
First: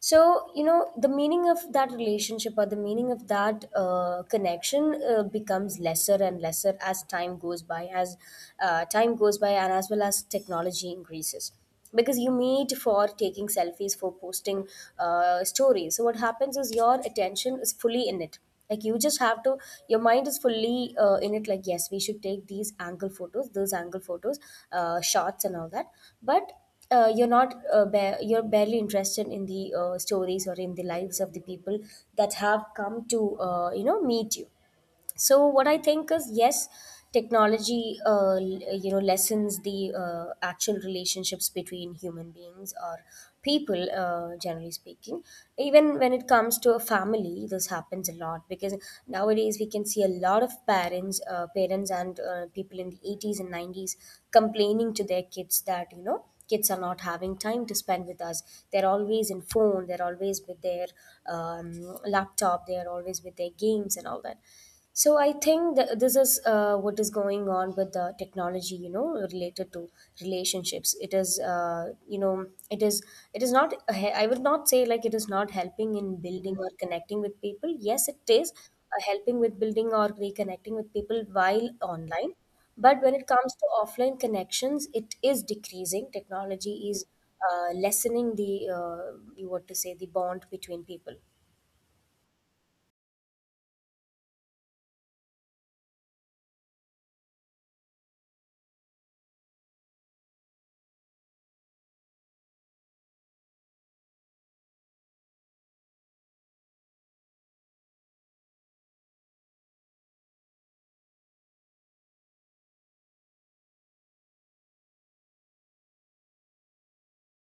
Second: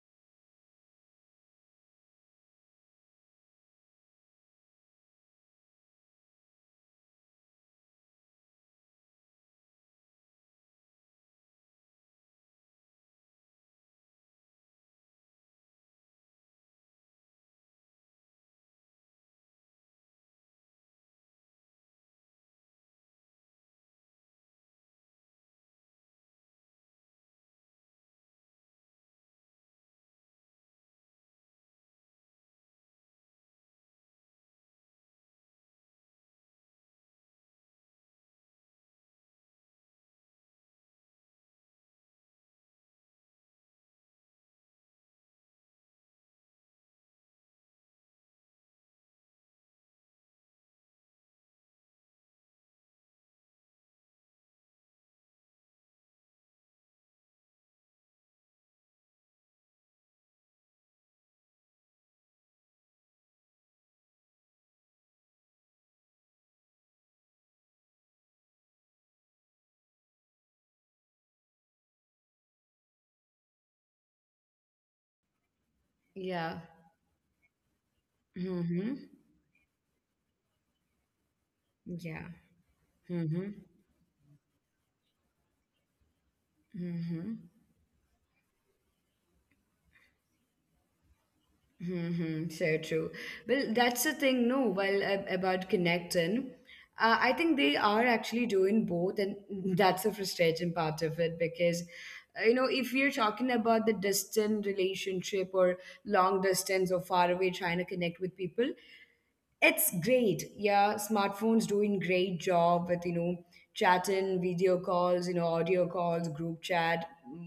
Speaker 2: So, you know, the meaning of that relationship or the meaning of that connection becomes lesser and lesser as time goes by, as time goes by, and as well as technology increases, because you meet for taking selfies, for posting stories. So what happens is your attention is fully in it. Like you just have to, your mind is fully in it. Like yes, we should take these angle photos, those angle photos, shots and all that. But you're not you're barely interested in the stories or in the lives of the people that have come to you know meet you. So what I think is yes, technology you know lessens the actual relationships between human beings or people, generally speaking. Even when it comes to a family, this happens a lot, because nowadays we can see a lot of parents and people in the 80s and 90s complaining to their kids that, you know, kids are not having time to spend with us. They're always in phone, they're always with their um, laptop, they're always with their games and all that. So I think that this is what is going on with the technology, you know, related to relationships. It is, you know, it is not. He- I would not say like it is not helping in building
Speaker 1: Yeah.
Speaker 2: or connecting with people. Yes, it is
Speaker 1: Hmm.
Speaker 2: helping with building or reconnecting with people while
Speaker 1: Yeah.
Speaker 2: online. But when it
Speaker 1: Hmm.
Speaker 2: comes to offline connections, it is decreasing. Technology is
Speaker 1: Hmm.
Speaker 2: lessening the, you what to say, the bond between people.
Speaker 1: Mm-hmm, so true. Well, that's the thing, no, while about connecting, I think they are actually doing both, and that's the frustrating part of it, because, you know, if you're talking about the distant relationship or long distance or far away trying to connect with people, it's great. Yeah, smartphones doing great job with, you know, chatting, video calls, you know, audio calls, group chat,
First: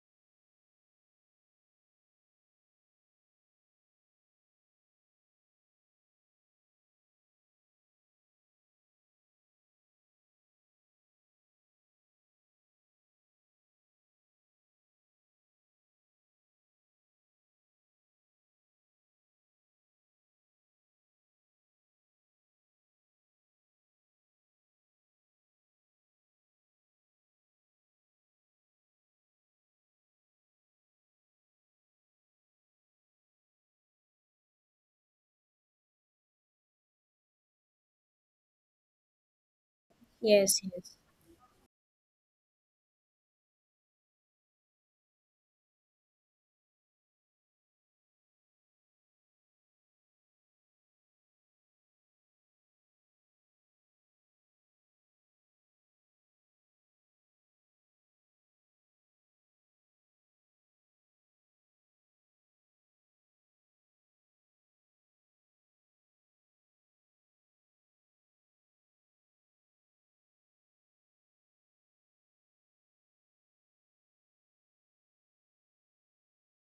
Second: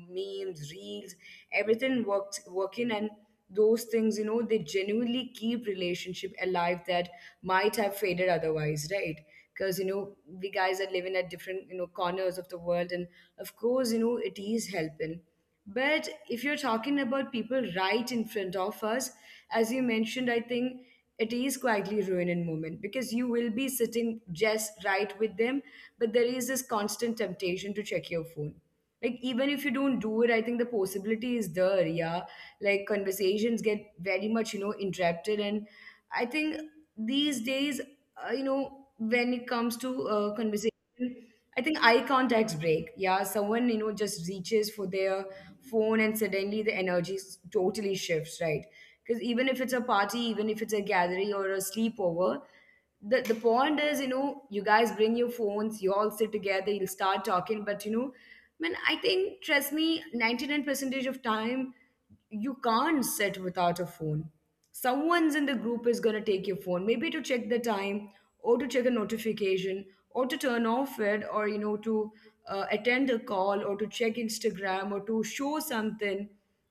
Speaker 1: memes, reels, everything worked working, and those things, you know, they genuinely keep relationship alive that might have faded otherwise, right? Because, you know, we guys are living at different, you know, corners of the world, and of course, you know, it is helping. But if you're talking about people right in front of us, as you mentioned, I think it is quietly ruining moment, because you will be sitting just right with them, but there is this constant temptation to check your phone. Like even if you don't do it, I think the possibility is there, yeah. Like conversations get very much, you know, interrupted, and I think these days, you know, when it comes to
Speaker 2: Yes,
Speaker 1: conversation,
Speaker 2: yes.
Speaker 1: I think eye contacts break. Yeah, someone, you know, just reaches for their phone, and suddenly the energy totally shifts, right? Because even if it's a party, even if it's a gathering or a sleepover, the point is, you know, you guys bring your phones, you all sit together, you'll start talking, but you know, man, I think, trust me, 99 percentage of time you can't sit without a phone. Someone's in the group is going to take your phone, maybe to check the time, or to check a notification, or to turn off it, or you know, to attend a call, or to check Instagram, or to show something.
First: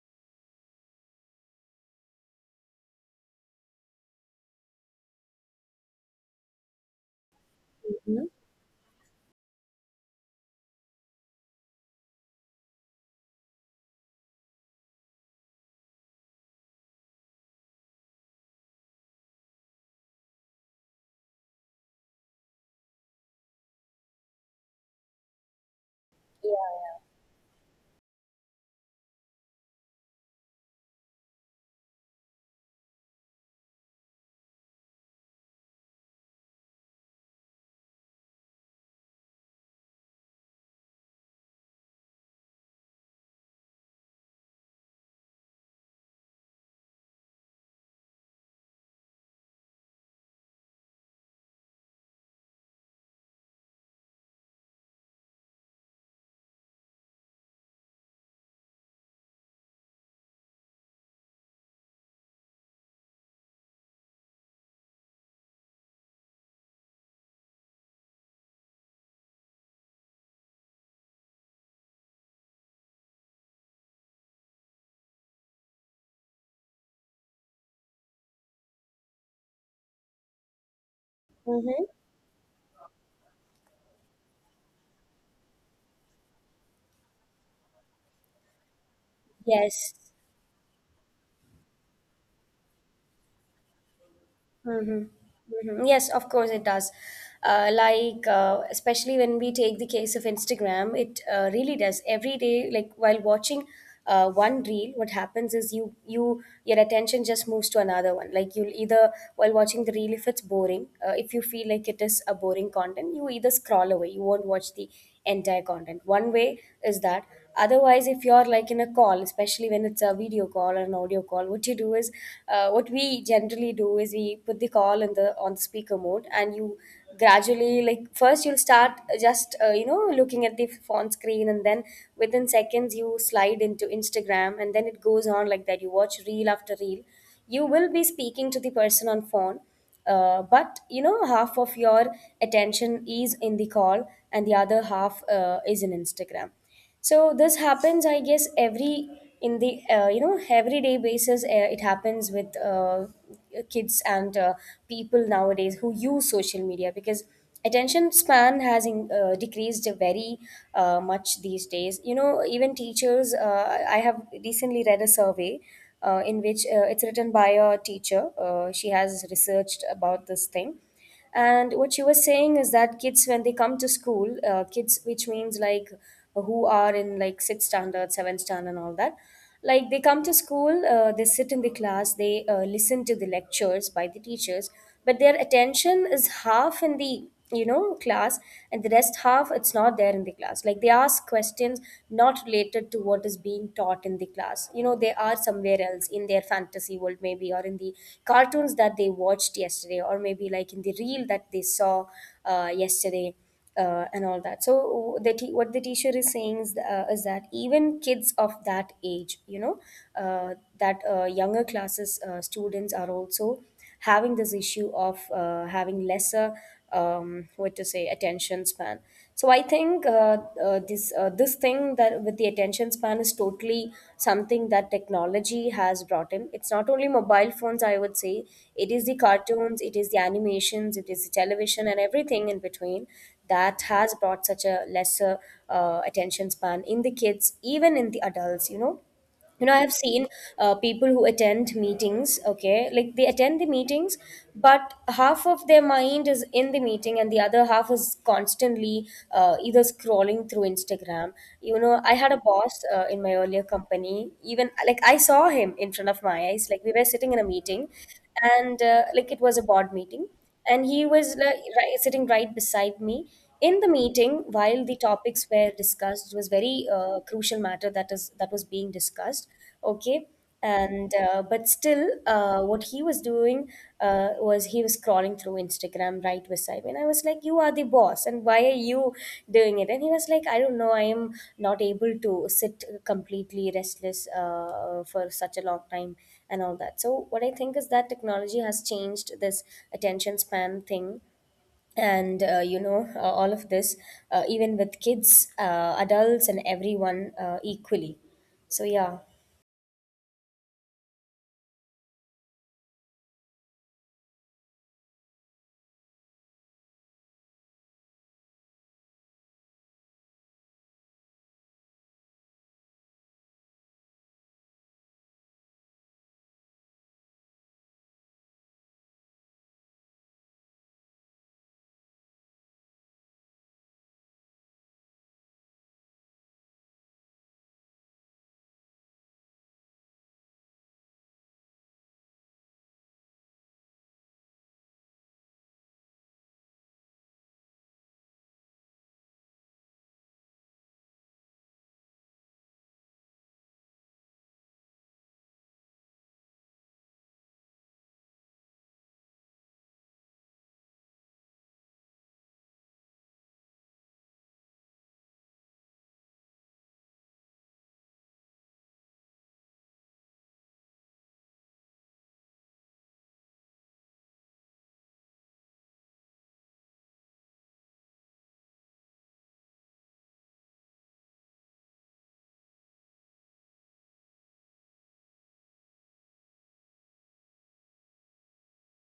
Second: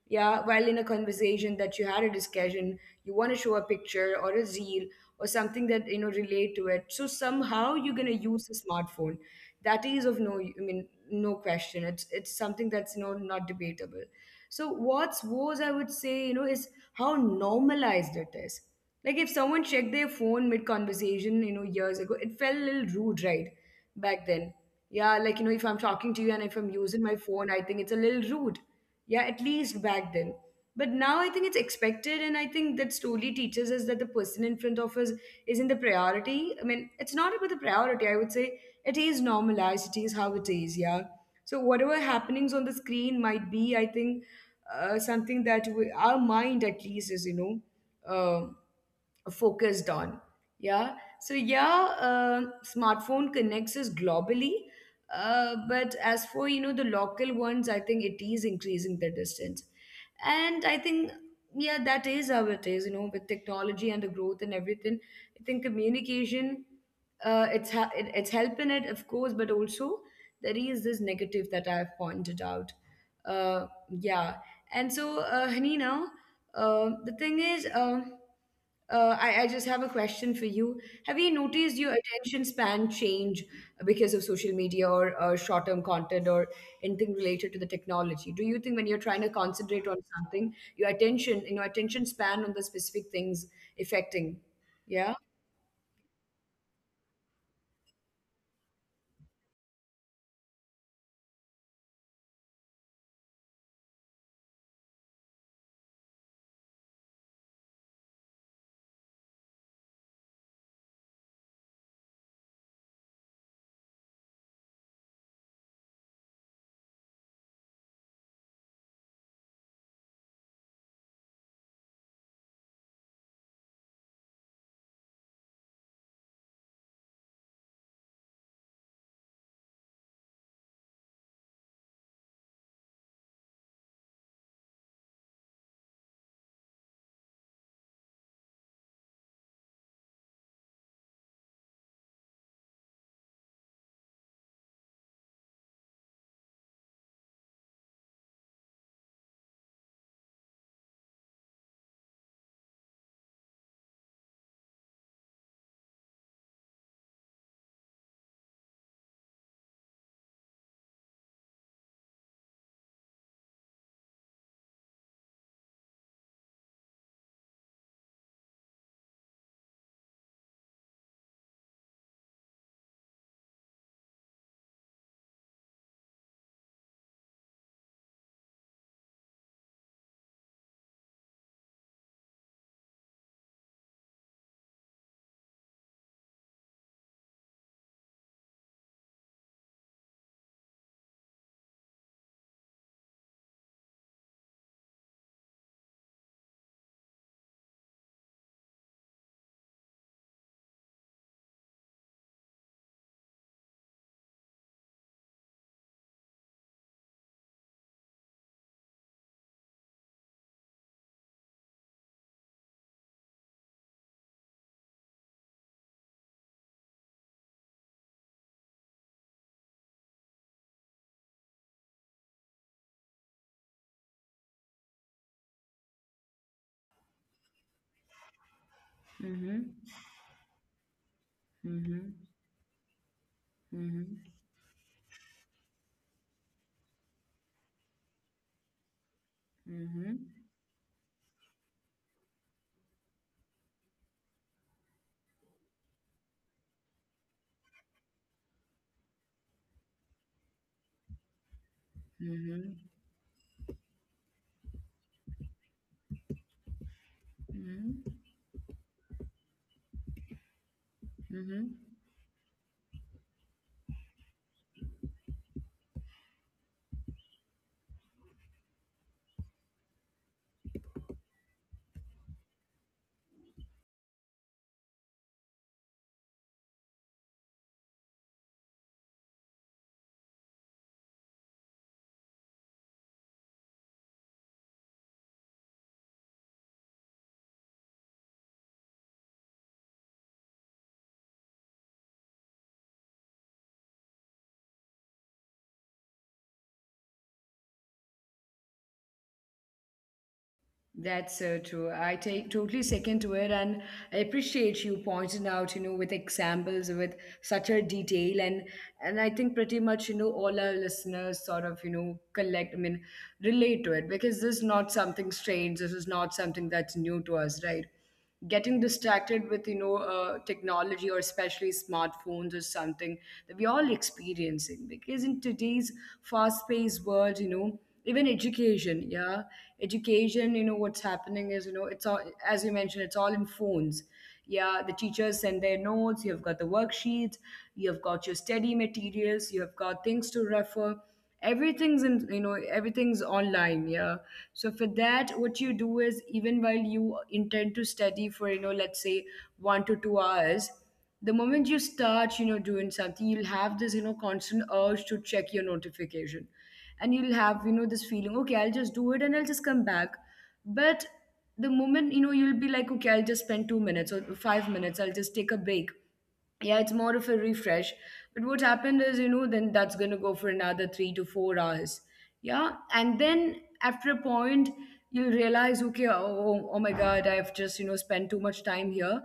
Speaker 1: Yeah, while in a conversation that you had a discussion, you want to show a picture or a reel or something that, you know, relate to it. So somehow you're going to
Speaker 2: Mm-hmm.
Speaker 1: use the smartphone. That is of no, I mean, no question, it's something that's, you know, not debatable. So what's worse, I would say, you know, is how normalized it is. Like if someone checked their phone mid conversation, you know, years ago it felt a little rude, right? Back then, yeah, like you know, if I'm talking to you and if I'm using my phone, I think it's a little rude. Yeah, at least back then. But now I think it's expected, and I think that slowly teaches us that the person in front of us isn't the priority. I mean, it's not about the priority, I would say. It is normalized, it is how it is. Yeah. So whatever happenings on the screen might be, I think something that our mind at least is um focused on. Yeah. So yeah, smartphone connects us globally. But as for the local ones, I think it is increasing the distance. And I think, yeah, that is how it is, you know, with technology and the growth and everything. I think communication, it's helping it of course, but also there is this negative that I've pointed out. uh, yeah. And so, Hanina, the thing is, I just have a question for you. Have you noticed
Speaker 2: Mm-hmm.
Speaker 1: your attention span change because of social media or short term content or anything related to the technology? Do you think when you're trying to concentrate on
Speaker 2: Yes.
Speaker 1: something, your attention, you know, attention span on the specific things affecting?
Speaker 2: Mm-hmm.
Speaker 1: Yeah.
Speaker 2: Mm-hmm. Yes, of course it does. Like, especially when we take the case of Instagram, it really does. Every day, like while watching one reel, what happens is you your attention just moves to another one. Like you'll either, while watching the reel, if it's boring, if you feel like it is a boring content, you either scroll away. You won't watch the entire content, one way is that. Otherwise, if you're like in a call, especially when it's a video call or an audio call, what you do is what we generally do is we put the call in the on speaker mode, and you gradually, like first you'll start just you know looking at the phone screen, and then within seconds you slide into Instagram, and then it goes on like that, you watch reel after reel. You will be speaking to the person on phone, but you know half of your attention is in the call and the other half is in Instagram. So this happens, I guess every in the you know everyday basis, it happens with kids and people nowadays who use social media, because attention span has decreased very much these days. You know, even teachers, I have recently read a survey in which it's written by a teacher. She has researched about this thing. And what she was saying is that kids, when they come to school, kids, which means like who are in like sixth standard, seventh standard, and all that, like they come to school, they sit in the class, they listen to the lectures by the teachers, but their attention is half in the, you know, class, and the rest half it's not there in the class. Like they ask questions not related to what is being taught in the class. You know, they are somewhere else in their fantasy world maybe, or in the cartoons that they watched yesterday, or maybe like in the reel that they saw yesterday and all that. So what the teacher is saying is that even kids of that age, you know, that younger classes students are also having this issue of having lesser what to say attention span. So I think this thing that with the attention span is totally something that technology has brought in. It's not only mobile phones, I would say. It is the cartoons, it is the animations, it is the television, and
Speaker 1: Mm-hmm.
Speaker 2: everything in between that has
Speaker 1: Mm-hmm.
Speaker 2: brought such a lesser attention span in the kids, even in the adults. You know, I have seen
Speaker 1: Mm-hmm.
Speaker 2: people who attend meetings, okay, like they attend the meetings, but half of their mind is in the meeting and the other half is constantly either scrolling through Instagram. You know, I had a boss in my earlier company. Even like I saw him in front of my eyes, like we were sitting in a meeting, and like it was a board meeting, and he was, like, right, sitting right beside me in the meeting while the topics were discussed. It was very crucial matter that was being discussed, okay. And but still what he was doing was he was scrolling through Instagram right beside me, and I was like, you are the boss and why are you doing it? And he was like, I don't know, I am not able to sit completely restless for such a long time and all that. So what I think is that technology has changed this attention span thing. And you know, all of this, even with kids, adults, and everyone equally. So yeah,
Speaker 1: That's so true. I take totally second to it, and I appreciate you pointing out, you know, with examples, with such a detail, and I think pretty much, you know, all our listeners sort of, you know, collect. I mean, relate to it because this is not something strange. This is not something that's new to us, right? Getting distracted with, you know, technology or especially smartphones or something that we're all experiencing because in today's fast-paced world, you know, even education. Yeah, education. You know, what's happening is, you know, it's all, as you mentioned, it's all in phones. Yeah, the teachers send their notes, you've got the worksheets, you've got your study materials, you've got things to refer. Everything's in, you know, everything's online. Yeah. So for that, what you do is, even while you intend to study for, you know, let's say 1 to 2 hours, the moment you start, you know, doing something, you'll have this, you know, constant urge to check your notification. And you'll have, you know, this feeling, okay, I'll just do it and I'll just come back. But the moment, you know, you'll be like, okay, I'll just spend 2 minutes or 5 minutes, I'll just take a break. Yeah, it's more of a refresh. But what happened is, you know, then that's going to go for another 3 to 4 hours. Yeah, and then after a point you realize, okay, oh my god, I've just, you know, spent too much time here.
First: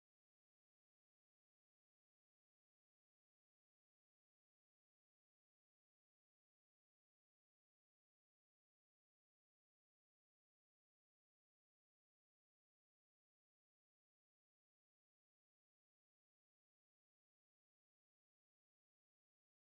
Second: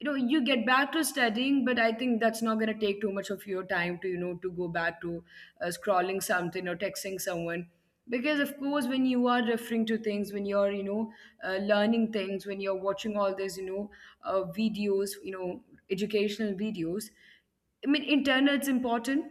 Speaker 1: You know, you get back to studying, but I think that's not going to take too much of your time to, you know, to go back to scrolling something or texting someone. Because of course, when you are referring to things, when you're, you know, learning things, when you're watching all these, you know, videos, you know, educational videos. I mean, internet's important,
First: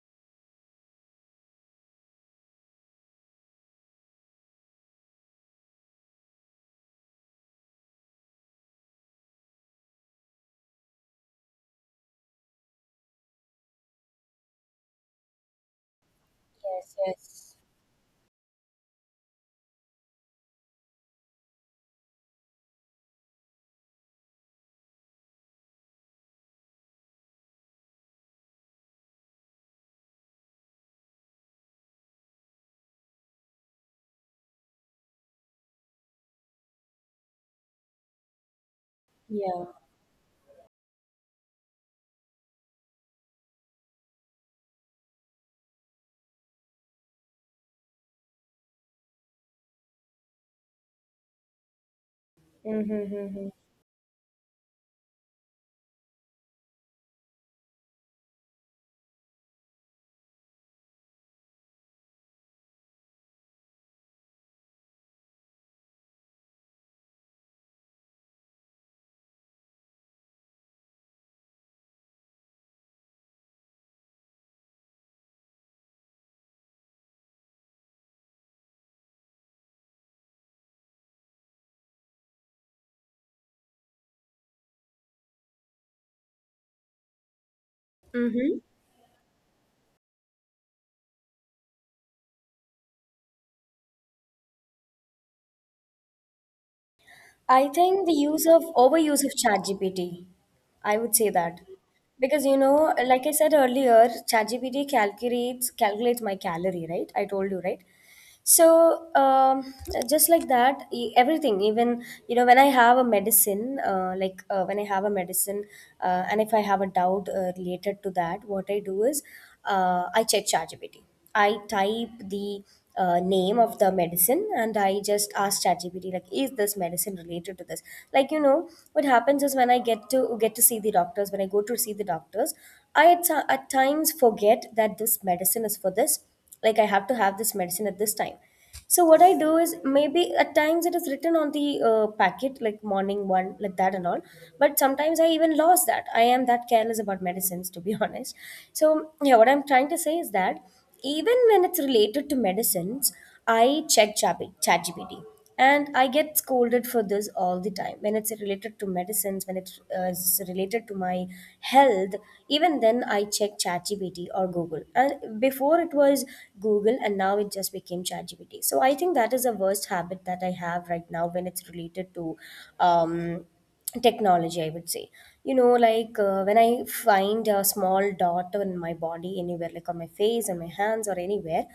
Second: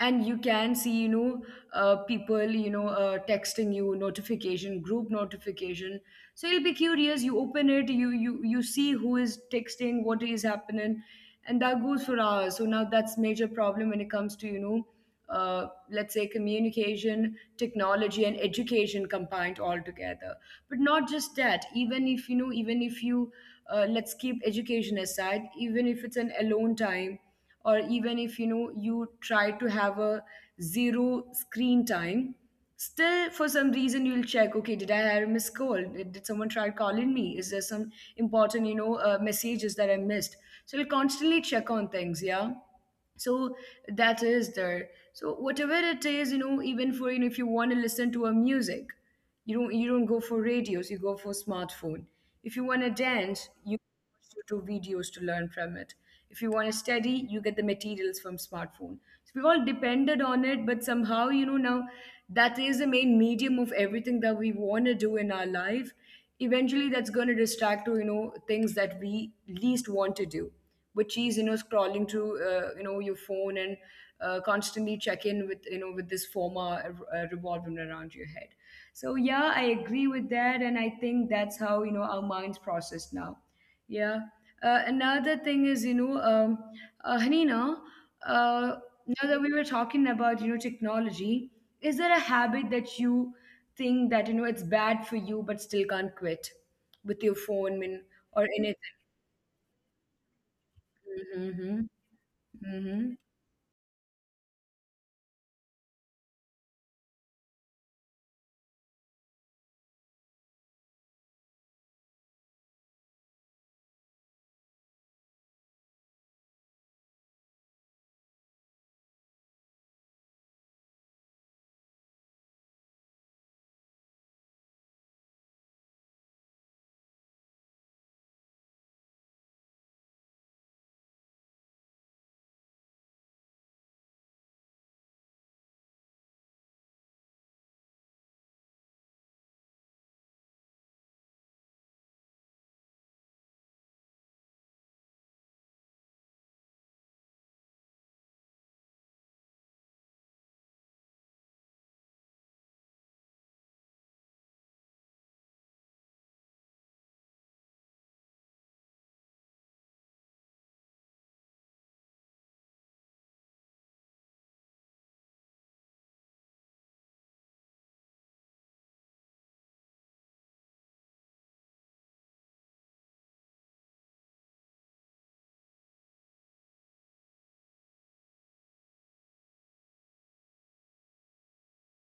Speaker 1: and you can see, you know, people, you know, texting you notification, group notification. So you'll be curious. You open it, you see who is texting, what is happening, and that goes for hours. So now that's major problem when it comes to, you know, let's say
Speaker 2: yes,
Speaker 1: communication,
Speaker 2: yes,
Speaker 1: technology, and education combined all together. But not just that. Even if, you know, even if you, let's keep education aside, even if it's an alone time, or even if, you know, you try to have a zero screen time, still for some reason you'll check, okay, did I have a missed call, did someone try calling me, is there some important, you know, messages that I
Speaker 2: yeah.
Speaker 1: missed. So you'll constantly check on things. Yeah. So that is there. So whatever it is, you know, even for, you know, if you want to listen to a music, you don't go for radios, you go for smartphone. If you want to
Speaker 2: Mm-hmm,
Speaker 1: dance,
Speaker 2: mm-hmm.
Speaker 1: you YouTube videos to learn from it. If you want to study, you get the materials from smartphone. So we've all depended on it, but somehow, you know, now that is the main medium of everything that we want to do in our life. Eventually, that's going to distract to, you know, things that we least want to do, which is, you know, scrolling through, you know, your phone and constantly check in with, you know, with this former revolving around your head. So yeah, I agree with that, and I think that's how, you know, our minds process now. Yeah. Another thing is, you know, Hanina, uh,
Speaker 2: Mm-hmm.
Speaker 1: now that we were talking about, you know, technology, is there a habit that you think that, you know, it's bad for you but still can't quit with your phone
Speaker 2: I
Speaker 1: and,
Speaker 2: think the
Speaker 1: or anything?
Speaker 2: use of overuse of ChatGPT, I would say that. Because, you
Speaker 1: Mm-hmm. Mm-hmm.
Speaker 2: know, like I said earlier, ChatGPT calculates my calorie, right? I told you, right? So just like that, everything. Even, you know, when I have a medicine, when I have a medicine, and if I have a doubt related to that, what I do is I check ChatGPT. I type the name of the medicine, and I just asked ChatGPT, like, is this medicine related to this? Like, you know what happens is, when I get to see the doctors, when I go to see the doctors, I at times forget that this medicine is for this. Like, I have to have this medicine at this time. So what I do is, maybe at times it is written on the packet, like morning one, like that and all. But sometimes I even lost that. I am that careless about medicines, to be honest. So yeah, what I'm trying to say is that even when it's related to medicines, I check ChatGPT, and I get scolded for this all the time, when it's related to medicines, when it's is related to my health. Even then I check ChatGPT or Google, and before it was Google, and now it just became ChatGPT. So I think that is the worst habit that I have right now when it's related to um, technology, I would say. You know, like, when I find a small dot on my body anywhere, like on my face, on my hands, or anywhere,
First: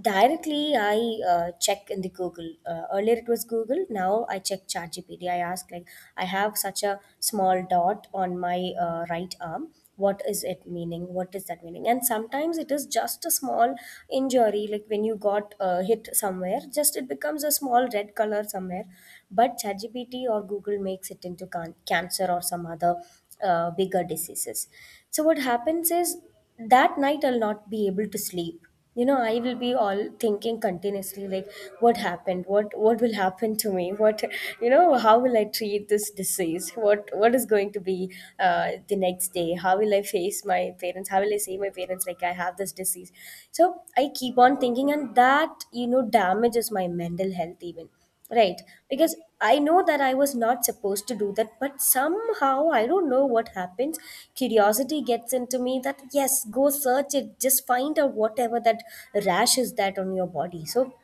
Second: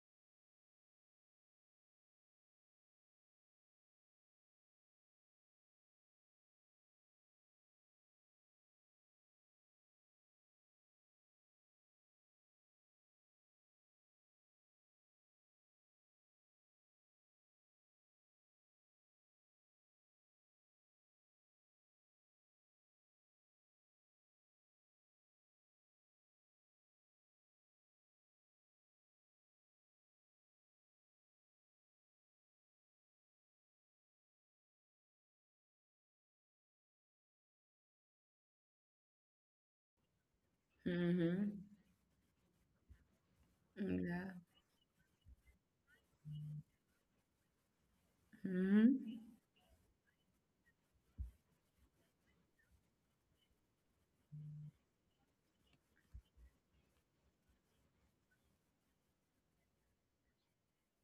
Speaker 2: directly, I check in the Google. Earlier, it was Google. Now, I check ChatGPT. I ask, like, I have such a small dot on my right arm. What is it meaning? What is that meaning? And sometimes it is just a small injury, like when you got hit somewhere. Just it becomes a small red color somewhere, but ChatGPT or Google makes it into cancer or some other bigger diseases. So what happens is, that night I'll not be able to sleep. You know, I will be all thinking continuously, like, what happened? What will happen to me? What, you know, how will I treat this disease? What is going to be the next day? How will I face my parents? How will I say
Speaker 1: Mm-hmm.
Speaker 2: my parents, like, I have this disease? So I
Speaker 1: Yeah.
Speaker 2: keep on thinking, and that, you know, damages my mental health even. Right, because
Speaker 1: Mm-hmm.
Speaker 2: I know that I was not supposed to do that, but somehow I don't know what happens. Curiosity gets into me that, yes, go search it, just find out whatever that rash is that on your body. So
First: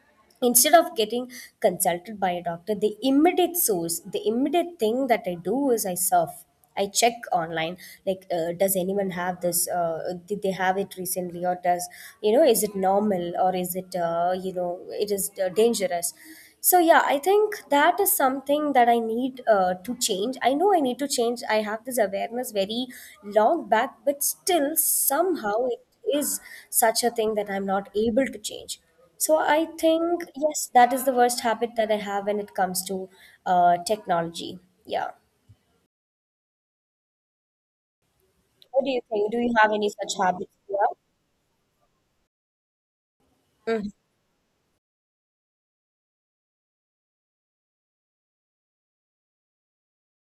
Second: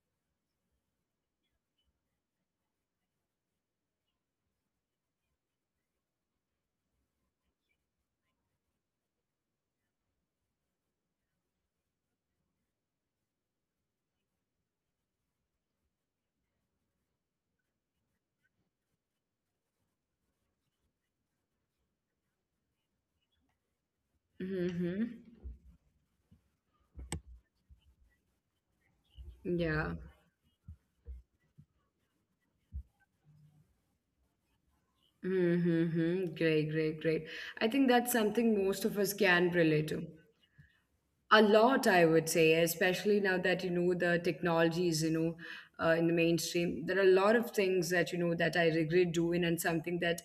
Speaker 2: instead of getting consulted by a doctor, the immediate source, the immediate thing that I do is I surf. I check online, like, does anyone have this? Did they have it recently? Or does, you know, is it normal, or is it, you know, it is dangerous? So yeah, I think that is something that I need to change. I know I need to change. I have this awareness very long back, but still
Speaker 1: Mm-hmm.
Speaker 2: somehow it is such a thing that I'm not able to change. So I
Speaker 1: Yeah.
Speaker 2: think, yes, that is the worst habit that I have when it comes to technology. Yeah.
Speaker 1: Mm-hmm. Great, great, great. I think that's something
Speaker 2: What
Speaker 1: most
Speaker 2: do
Speaker 1: of
Speaker 2: you
Speaker 1: us
Speaker 2: think? Do
Speaker 1: can
Speaker 2: you have
Speaker 1: relate
Speaker 2: any
Speaker 1: to.
Speaker 2: such habits as well?
Speaker 1: A lot, I would say, especially now that, you know, the technology is, you know, in the mainstream, there are a lot of things that, you know, that I regret doing, and something that,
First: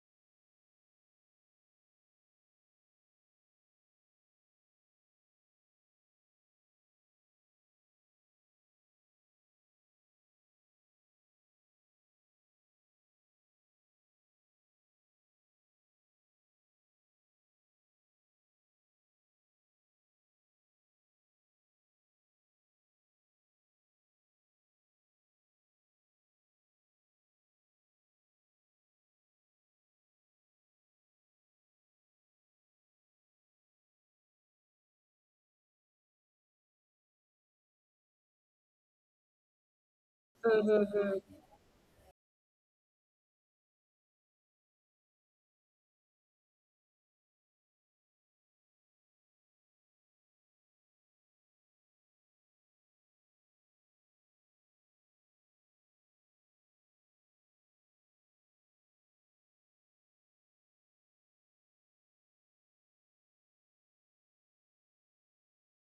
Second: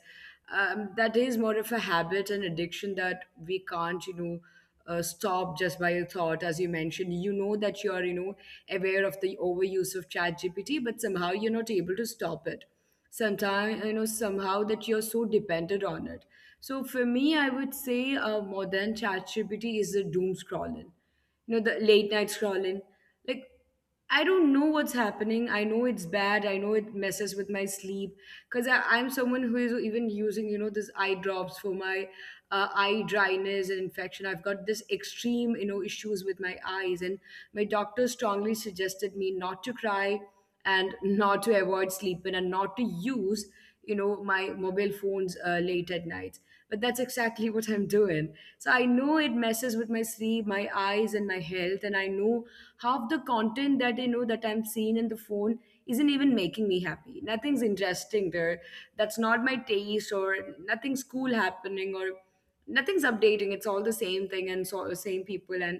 Speaker 1: that is more of a habit and addiction that we can't, you know, stop just by a thought. As you mentioned, you know, that you are, you know, aware of the overuse of chat gpt but somehow you're not able to stop it. Sometimes, you know, somehow that you're so dependent on it. So for me, I would say more than ChatGPT is the doom scrolling, you know, the late night scrolling. Like, I don't know what's happening. I know it's bad, I know it messes with my sleep, because I'm someone who is even using, you know, this eye drops for my eye dryness and infection. I've got this extreme, you know, issues with my eyes, and my doctor strongly suggested me not to cry and
Speaker 2: Mm-hmm.
Speaker 1: not to avoid sleeping and not to use, you know, my mobile phones late at night. But that's exactly what I'm doing. So I know it messes with my sleep, my eyes, and my health, and I know half the content that, you know, that I'm seeing in the phone isn't even making me happy. Nothing's interesting there, that's not my taste, or nothing's cool happening, or nothing's updating. It's all the same thing and so same people and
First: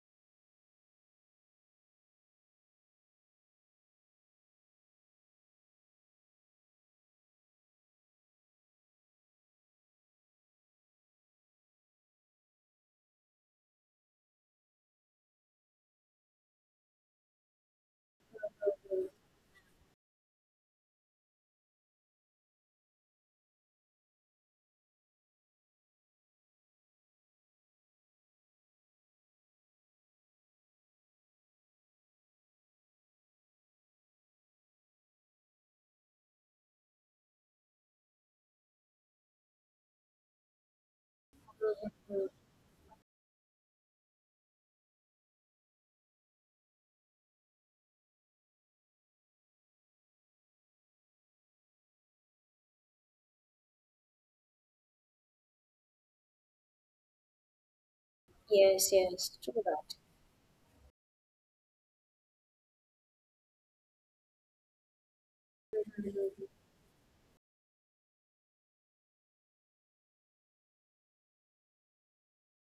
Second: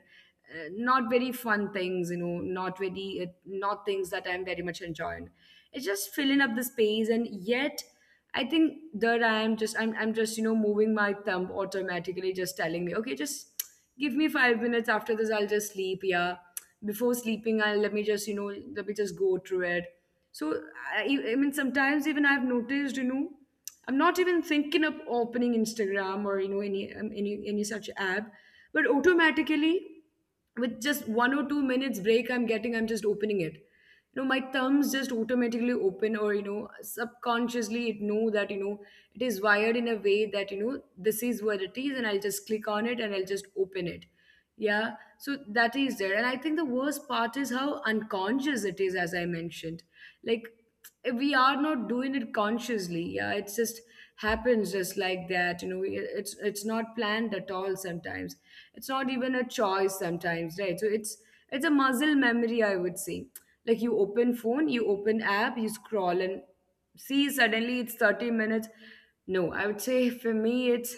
Speaker 1: not very fun things, you know, not very not things that I'm very much enjoying. It's just filling up the space, and yet I think there I am, just I'm just, you know, moving my thumb automatically, just telling me, okay, just give me 5 minutes, after this I'll just sleep. Yeah, before sleeping, I'll, let me just, you know, let me just go through it. So I mean sometimes even I've noticed, you know, I'm not even thinking of opening instagram or you know any such app, but automatically with just 1 or 2 minutes break, I'm getting, I'm just opening it, you know, my thumbs just automatically open, or, you know, subconsciously it know that, you know, it is wired in a way that, you know, this is what it is, and I'll just click on it and I'll just open it. Yeah. So that is there, and I think the worst part is how unconscious it is, as I mentioned. Like, we are not doing it consciously. Yeah, it just happens just like that, you know, we- it's not planned at all
Speaker 2: Yes,
Speaker 1: sometimes.
Speaker 2: yes, true
Speaker 1: It's not
Speaker 2: that.
Speaker 1: even a choice sometimes, right? So it's a muscle memory, I would say. Like, you open phone, you open app, you scroll, and see suddenly it's 30 minutes. No, I would say for me it's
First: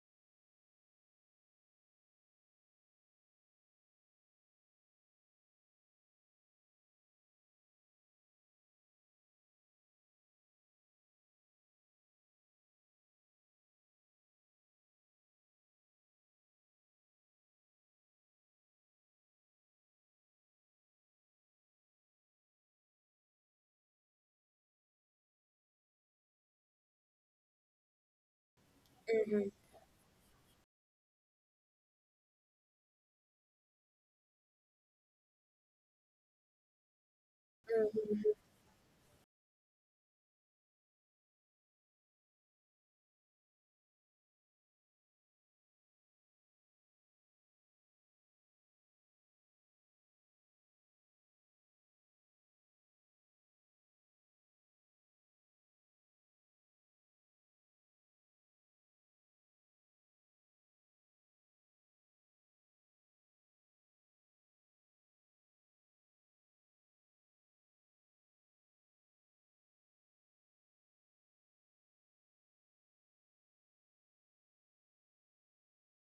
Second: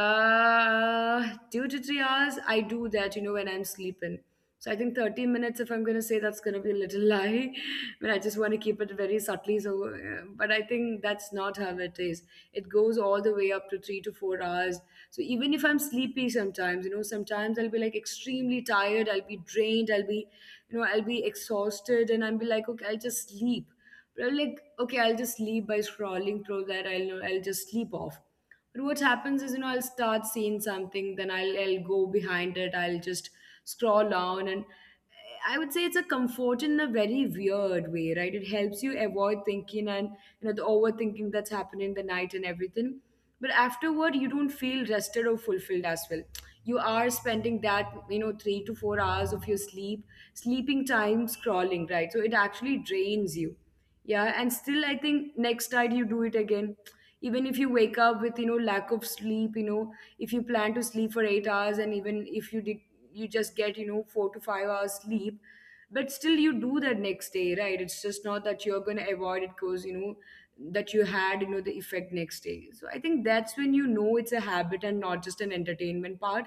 Speaker 1: 2 to 3 hours I do that, you know, when I'm sleeping. So I think 30 minutes, if I'm going to say that's going to be a little lie but I just want to keep it very subtly. So but I think that's not how it is. It goes all the way up to 3 to 4 hours. So even if I'm sleepy, sometimes, you know, sometimes I'll be like extremely tired, I'll be drained, I'll be, you know, I'll be exhausted, and I'll be like, okay, I'll just sleep. But I'm like, okay, I'll just sleep by scrolling through that. I'll just sleep off. But what happens is, you know, I'll start seeing something, then I'll go behind it. I'll just scroll down, and I would say it's a comfort in a very weird way, right? It helps you avoid thinking and, you know, the overthinking that's happening in the night and everything. But afterward, you don't feel rested or fulfilled as well. You are spending that, you know, 3 to 4 hours of your sleep, sleeping time scrolling, right? So it actually drains you. Yeah, and still I think next night you do it again, even if you wake up with lack of sleep. If you plan to sleep for 8 hours and even if you did, you just get 4 to 5 hours sleep, but still you do that next day, right? It's just not that you're going to avoid it because you know that you had the effect next day. So I think that's when it's a habit and not just an entertainment part.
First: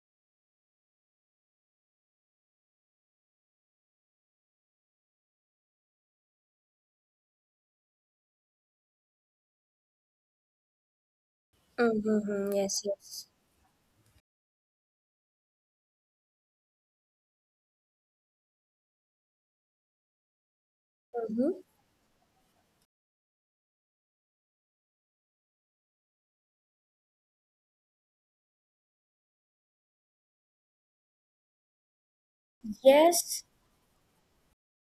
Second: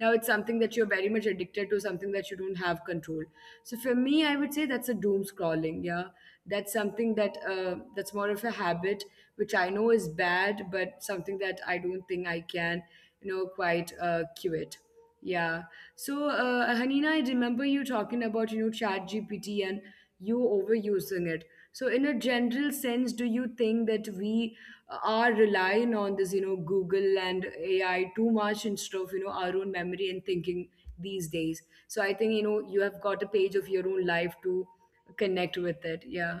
Speaker 1: Now it's something that you're very much addicted to, something that you don't have control. So for me, I would say that's a doom scrolling. Yeah, that's something that that's more of a habit, which I know is bad, but something that I don't think I can
Speaker 2: Mm-hmm. Yes,
Speaker 1: quite
Speaker 2: yes.
Speaker 1: quit. Yeah. So Hanina, I remember you talking about Chat GPT and you overusing it. So in a general
Speaker 2: Mm-hmm.
Speaker 1: sense, do you think that we are relying on this Google and AI too much instead of our own memory and thinking these days? So I think you have got a page of your own life to
Speaker 2: Yes,
Speaker 1: connect with it. Yeah.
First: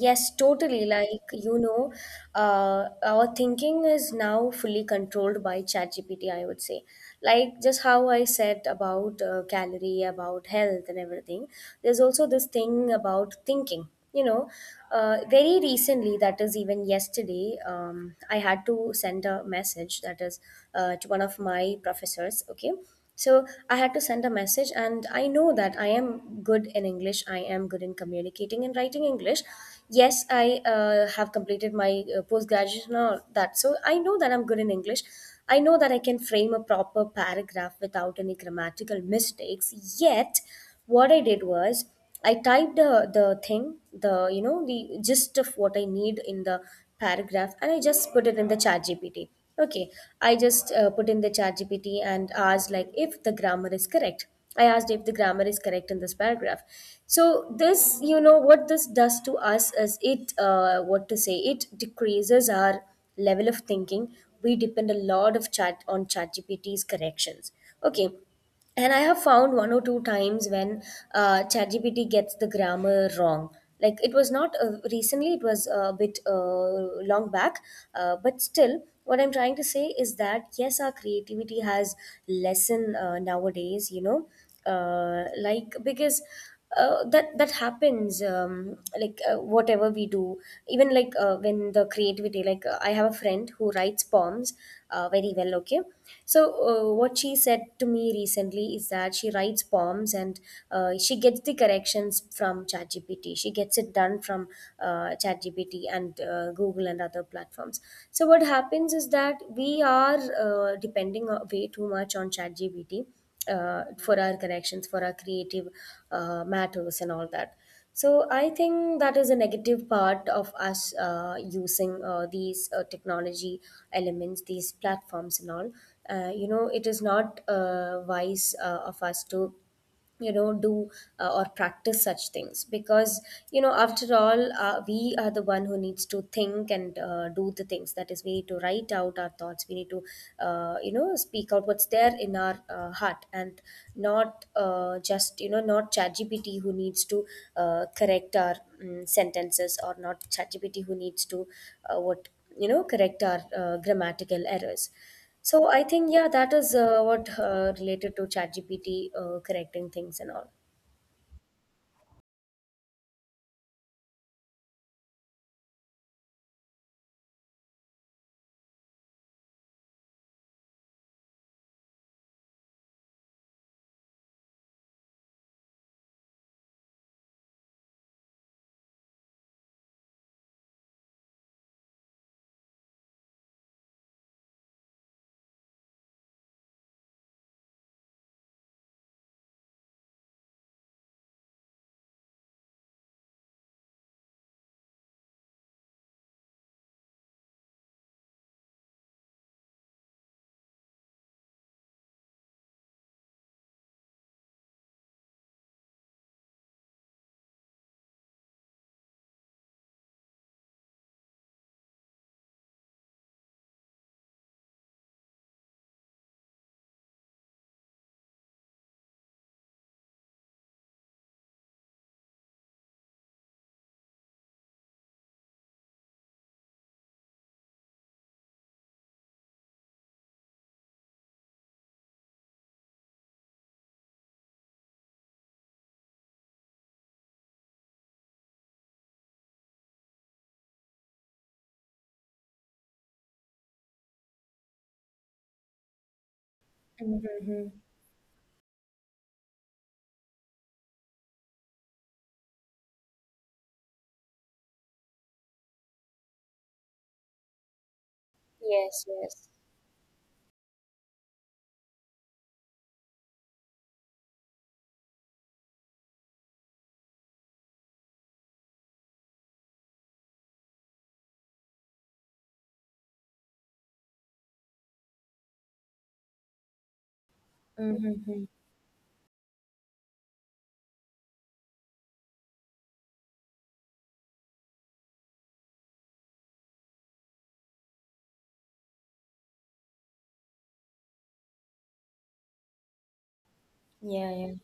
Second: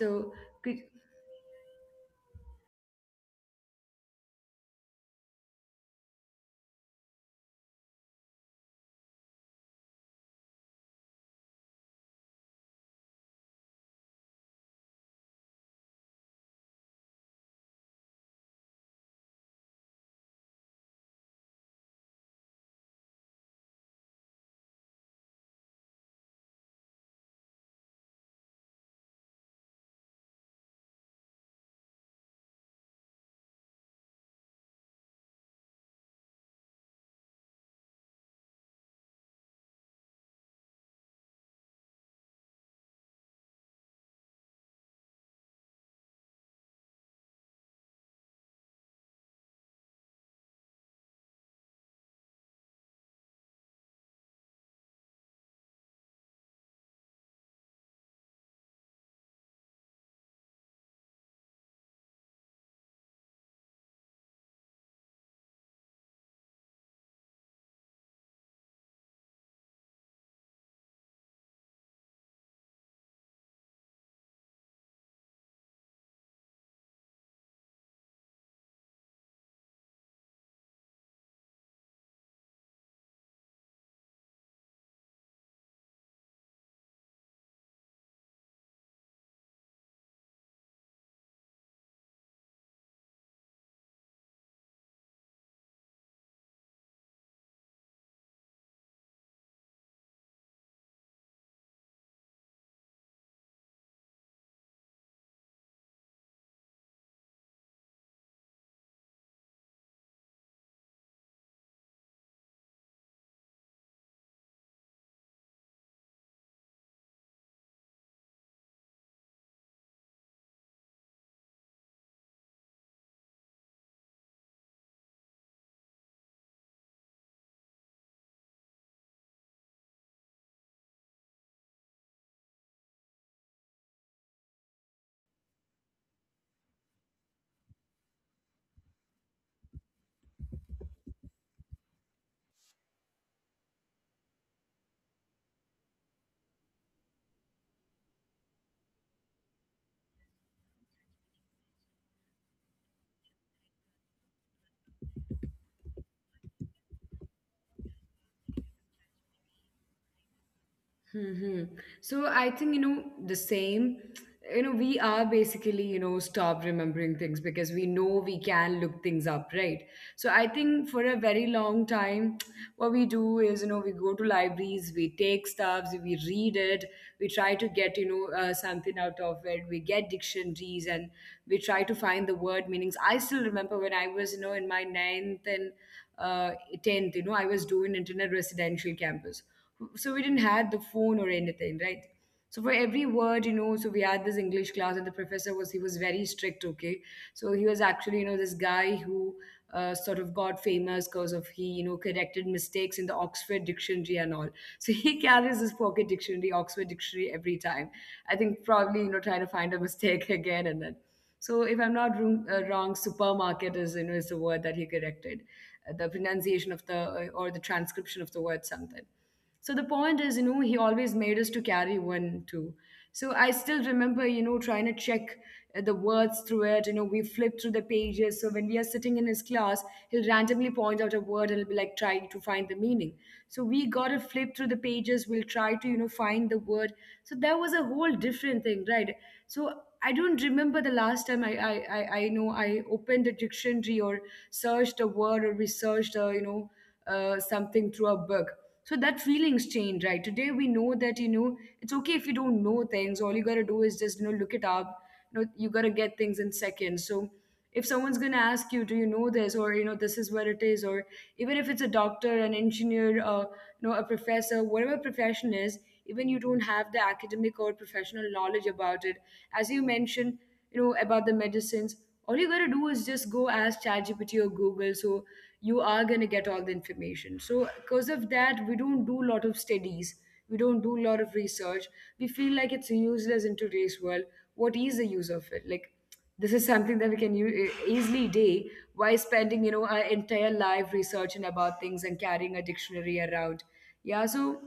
Speaker 2: yes,
Speaker 1: could,
Speaker 2: totally. Like, you know, our thinking is now fully controlled by ChatGPT, I would say. Like, just how I said about calorie, about health, and everything, there's also this thing about thinking. You know, very recently, that is even yesterday, I had to send a message, that is to one of my professors, okay? So I had to send a message, and I know that I am good in English. I am good in communicating and writing English. Yes, I have completed my postgraduation and all that. So I know that I'm good in English. I know that I can frame a proper paragraph without any grammatical mistakes. Yet, what I did was, I typed the thing, the, you know, the gist of what I need in the paragraph, and I just put it in the chat GPT. Okay, I just put in the chat GPT and asked, like, if the grammar is correct. I asked if the grammar is correct in this paragraph. So this, you know, what this does to us is, it, what to say, it decreases our level of thinking. We depend a lot of chat on ChatGPT's corrections. Okay, and I have found one or two times when ChatGPT gets the grammar wrong. Like, it was not recently, it was a bit long back, but still, what I'm trying to say is that, yes, our creativity has lessened nowadays, you know, like because. That happens, like, whatever we do, even, like, when the creativity, like, I have a friend who writes poems very well, okay. So, what she said to me recently is that she writes poems, and she gets the corrections from ChatGPT. She gets it done from ChatGPT and Google and other platforms. So, what happens is that we are depending way too much on ChatGPT for our corrections, for our creative matters, and all that. So I think that is a negative part of us using these technology elements, these platforms and all. You know, it is not wise of us to, you know, do or practice such things, because, you know, after all, we are the one who needs to think and do the things. That is, we need to write out our thoughts, we need to, you know, speak out what's there in our heart, and not, just, you know, not ChatGPT who needs to correct our sentences, or not ChatGPT who needs to, what, you know, correct our grammatical errors. So I think, yeah, that is what, related to ChatGPT correcting things and all.
Speaker 1: hmm. So I think, the same, we are basically, stop remembering things because we know we can look things up, right? So I think for a very long time, what we do is, we go to libraries, we take stuff, we read it, we try to get, something out of it, we get dictionaries and we try to find the word meanings. I still remember when I was, in my ninth and uh, 10th, I was doing it in a residential campus. So we didn't have the phone or anything, right? So for every word, so we had this English class and the professor was, he was very strict, okay? So he was actually, this guy who sort of got famous because of he corrected mistakes in the Oxford dictionary and all. So he carries his pocket dictionary, Oxford dictionary, every time. I think probably trying to find a mistake again. And then, so if I'm not wrong, supermarket is is the word that he corrected, the pronunciation of the or the transcription of the word, something. So the point is, he always made us to carry one too. So I still remember, trying to check the words through it. You know, we flip through the pages. So when we are sitting in his class, he'll randomly point out a word and it'll be like trying to find the meaning. So we gotta flip through the pages. We'll try to, find the word. So that was a whole different thing, right? So I don't remember the last time I know I opened a dictionary or searched a word or researched a,
Speaker 2: Mm-hmm.
Speaker 1: something through a book. So that feelings change, right? Today we know that it's okay if you don't know things. All you got to do is just look it up. You know, you got to get things in seconds. So if someone's going to ask you, do
Speaker 2: Yes,
Speaker 1: you know
Speaker 2: yes.
Speaker 1: this, or you know this is where it is, or even if it's a doctor, an engineer, you know, a professor, whatever profession is, even you don't have the academic or professional knowledge about it, as you mentioned, you know, about the medicines, all you gotta do is just go ask ChatGPT or Google. So you are gonna get all the information. So because of
Speaker 2: Mm-hmm.
Speaker 1: that, we don't do a lot of studies. We don't do a lot of research. We feel like it's useless in today's world. What is the use of it? Like, this is something that we can easily do. Why spending our entire life researching about things and carrying a dictionary around? Yeah.
Speaker 2: Yeah, yeah.
Speaker 1: So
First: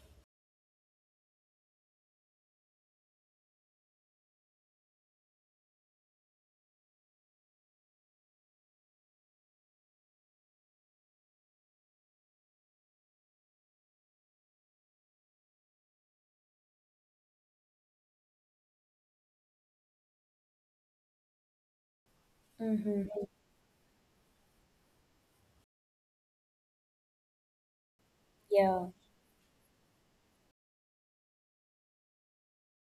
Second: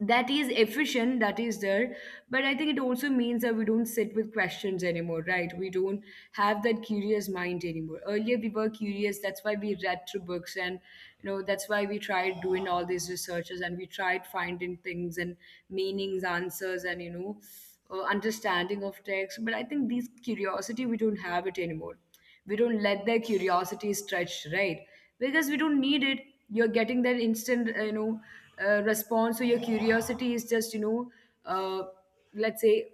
Speaker 1: that is efficient, that is there, but I think it also means that we don't sit with questions anymore, right? We don't have that curious mind anymore. Earlier we were curious, that's why we read through books and that's why we tried doing all these researches and we tried finding things and meanings, answers, and understanding of text. But I think this curiosity we don't have it anymore. We don't
Speaker 2: Mm-hmm.
Speaker 1: let their curiosity stretch, right? Because we don't need it. You're getting that instant
Speaker 2: Yeah.
Speaker 1: response. So your curiosity is just uh, let's say,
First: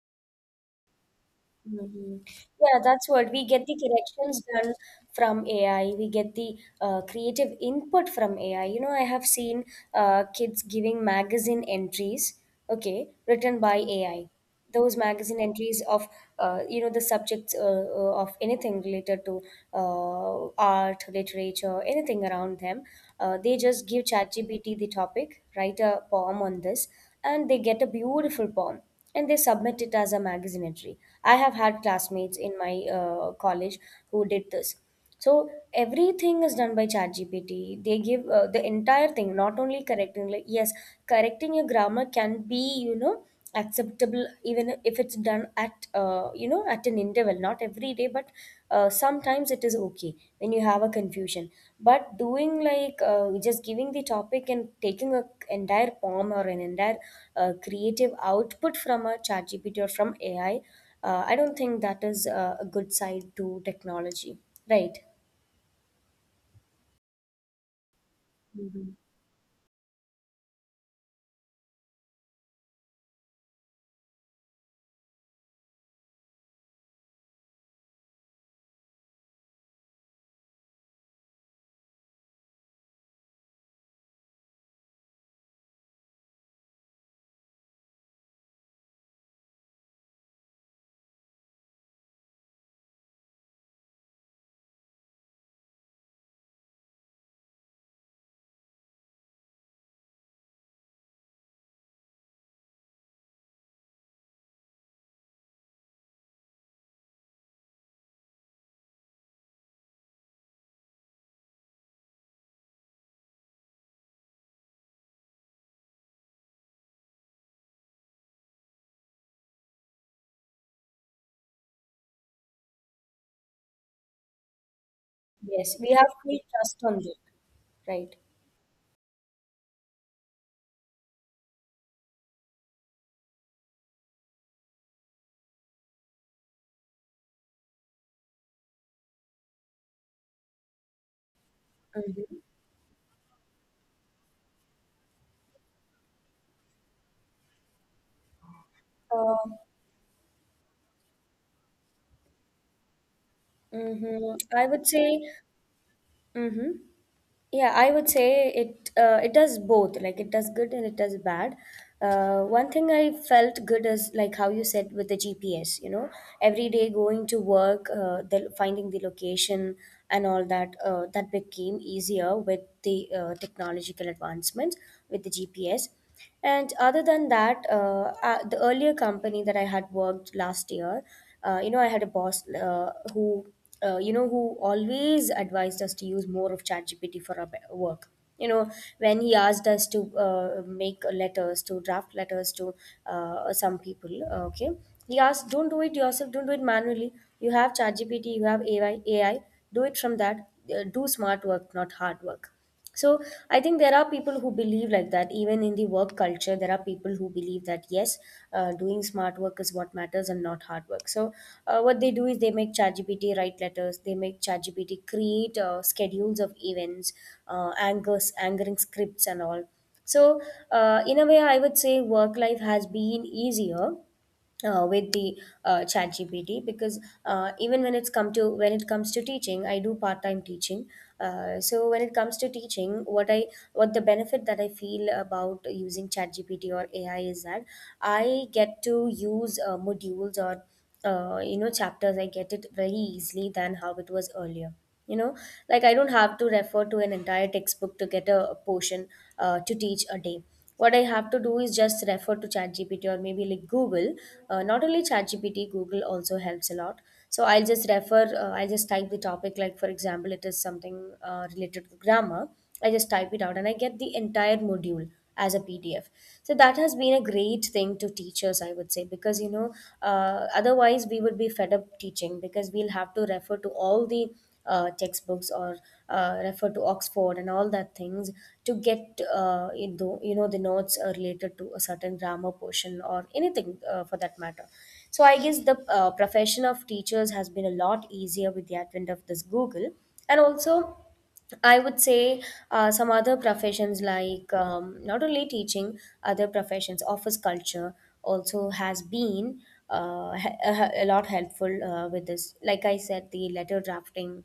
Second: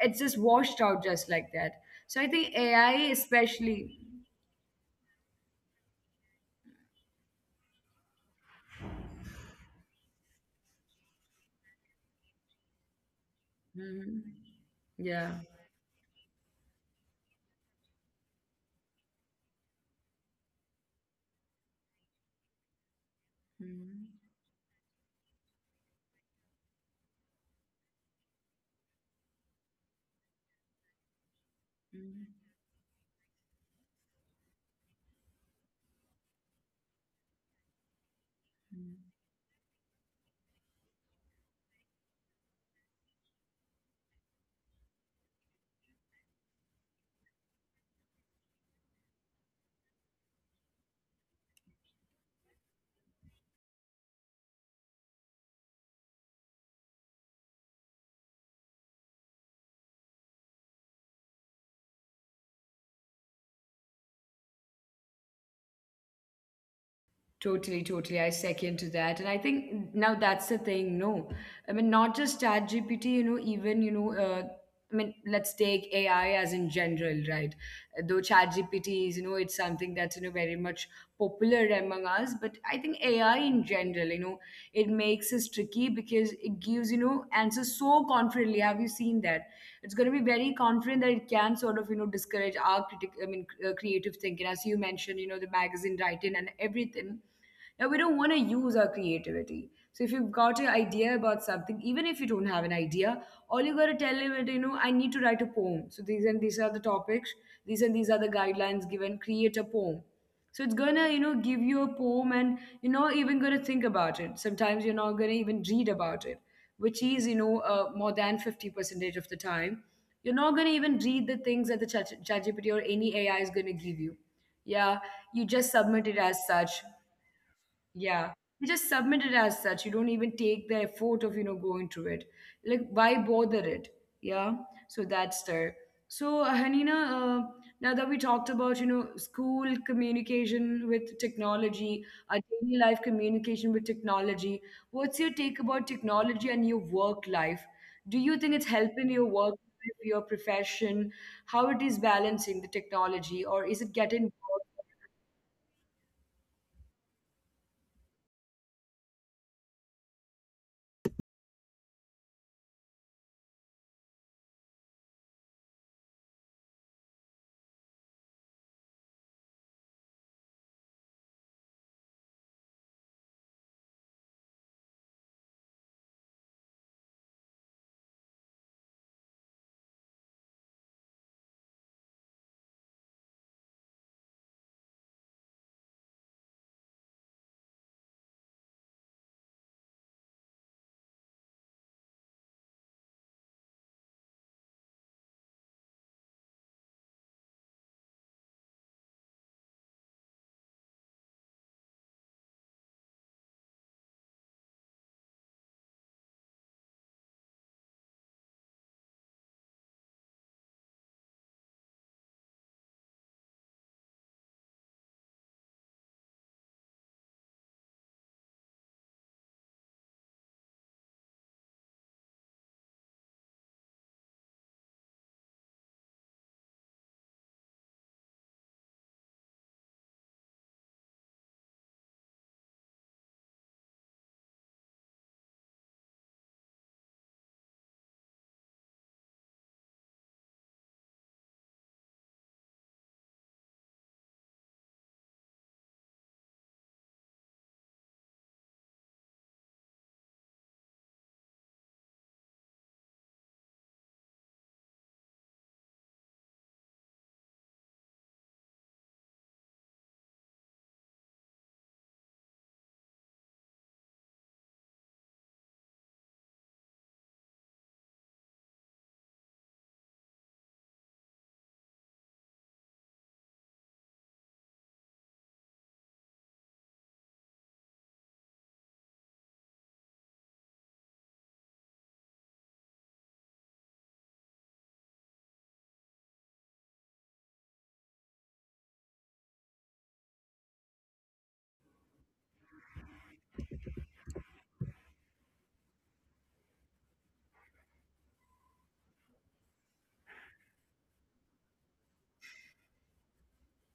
Speaker 1: it's just washed out just like that.
Speaker 2: Mhm.
Speaker 1: So I
Speaker 2: Yeah, that's
Speaker 1: think
Speaker 2: what we
Speaker 1: AI
Speaker 2: get the corrections
Speaker 1: especially.
Speaker 2: done from AI. We get the creative input from AI. You know, I have seen kids giving magazine entries, okay, written by AI.
Speaker 1: Mhm.
Speaker 2: Those magazine entries
Speaker 1: Yeah.
Speaker 2: of, you know, the subjects of anything related to art, literature, anything around them. They just give
Speaker 1: Mhm.
Speaker 2: ChatGPT the topic, write a poem on this, and they get a beautiful poem, and they submit it as a magazine entry. I have had classmates in
Speaker 1: Mhm.
Speaker 2: my college who did this. So everything is done by ChatGPT. They give the entire
Speaker 1: Mhm.
Speaker 2: thing, not only correcting. Like, yes, correcting your grammar can be, you know, acceptable, even if it's done at, you know, at an interval, not every day, but sometimes it is okay when you have a confusion. But doing, like, just giving the topic and taking a entire poem or an entire creative output from a ChatGPT or from AI, I don't think that is a good side to technology, right?
Speaker 1: Totally, totally. I second to
Speaker 2: Mhm.
Speaker 1: that. And I think now that's the thing, no. I mean, not just Chat GPT, I mean, let's take AI as in general, right? Though Chat GPT is, it's something that's, very much popular among us, but I think AI in general, it makes us tricky because it gives answers so confidently. Have you seen that? It's going to be very confident that it can sort of discourage our critic I mean creative thinking, as you mentioned, the magazine writing and everything. Now we don't want to use our creativity. So if you've got an idea about something, even if you don't have an idea, all you got to tell him is I need to write a poem, so these and these are the topics, these and these are the guidelines given, create a poem. So it's gonna, give you a poem, and you're not even gonna think about it. Sometimes you're not gonna even read about it, which is, more than 50 percentage of the time. You're not gonna even read the things that the ChatGPT or any AI is gonna give you. Yeah, you
Speaker 2: Yes, we
Speaker 1: just
Speaker 2: have
Speaker 1: submit it
Speaker 2: full
Speaker 1: as
Speaker 2: trust
Speaker 1: such.
Speaker 2: on them, right?
Speaker 1: Yeah, you just submit it as such. You don't even take the effort of, going through it. Like, why bother it? Yeah, so that's there. So, Hanina, now that we talked about, school communication with technology,
Speaker 2: Mhm.
Speaker 1: our daily life communication with technology, what's your take about technology and your work life? Do you think it's helping your
Speaker 2: Uh,
Speaker 1: work, life, your profession? How it is balancing the technology, or is
Speaker 2: mhm,
Speaker 1: it
Speaker 2: I
Speaker 1: getting
Speaker 2: would say, mhm. Yeah, I would say it does both. Like it does good and it does bad. One thing I felt good is like how you said with the GPS. You know, every day going to work, finding the location and all that that became easier with the technological advancements with the GPS. And other than that, the earlier company that I had worked last year, I had a boss who always advised us to use more of ChatGPT for our work. You know, when he asked us to draft letters to some people, okay, he asked, don't do it yourself, don't do it manually. You have ChatGPT, you have AI, do it from that. Do smart work, not hard work. So I think there are people who believe like that. Even in the work culture, there are people who believe that yes, doing smart work is what matters and not hard work. So what they do is they make ChatGPT write letters. They make ChatGPT create schedules of events, angering scripts, and all. So in a way, I would say work life has been easier with the chat gpt because even when it's come to when it comes to teaching, I do part-time teaching. So when it comes to teaching, what the benefit that I feel about using chat gpt or AI is that I get to use modules or chapters. I get it very easily than how it was earlier, you know like I don't have to refer to an entire textbook to get a portion to teach a day. What I have to do is just refer to ChatGPT or maybe like Google. Not only ChatGPT, Google also helps a lot. So I'll just type the topic. Like for example, it is something related to grammar. I just type it out and I get the entire module as a PDF. So that has been a great thing to teachers, I would say, because otherwise we would be fed up teaching because we'll have to refer to all the textbooks or refer to Oxford and all that things to get the notes related to a certain grammar portion or anything for that matter. So I guess the profession of teachers has been a lot easier with the advent of this Google, and also I would say some other professions like, not only teaching, other professions, office culture also has been a lot helpful with this. Like I said, the letter drafting,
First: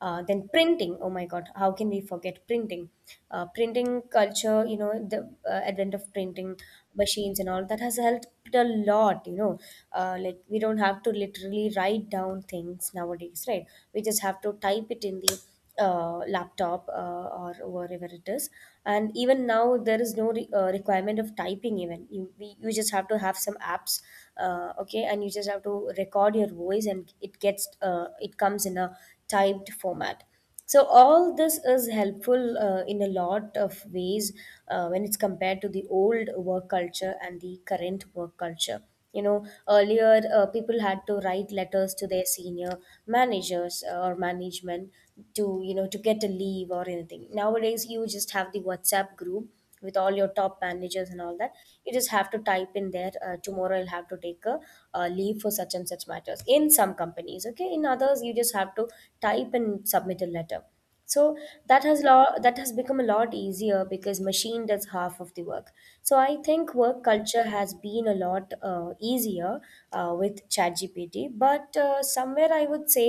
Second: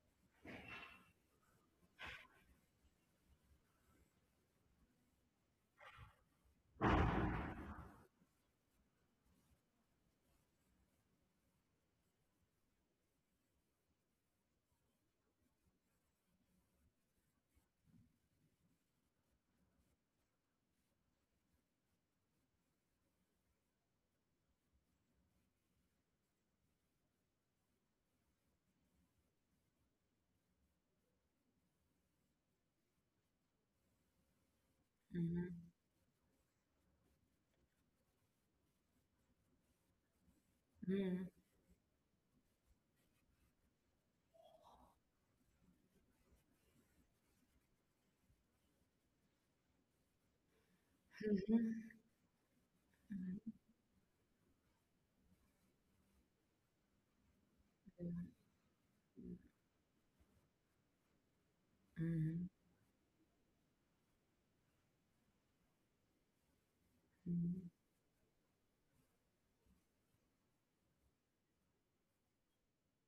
Speaker 2: then printing. Oh my God, how can we forget printing? Printing culture, you know, the advent of printing machines and all that has helped a lot, you know. Like we don't have to literally write down things nowadays, right? We just have to type it in the laptop or wherever it is. And even now there is no requirement of typing. Even you just have to have some apps, okay, and you just have to record your voice and it gets it comes in a typed format. So all this is helpful in a lot of ways when it's
Speaker 1: bored?
Speaker 2: compared to the old work culture and the current work culture. You know, earlier people had to
Speaker 1: Mhm.
Speaker 2: write letters to their senior managers or management to, you know, to get a leave or anything. Nowadays, you just have the WhatsApp group with all your top managers and all that. You just have to type in there,
Speaker 1: Mm-hmm.
Speaker 2: tomorrow I'll have to take a leave for such and such matters in some companies. Okay, in others, you just have to type and submit a letter. So
Speaker 1: Mhm.
Speaker 2: that has become a lot easier because machine does half of the work. So I think work culture
Speaker 1: Mhm.
Speaker 2: has been a lot easier with ChatGPT. But somewhere I would say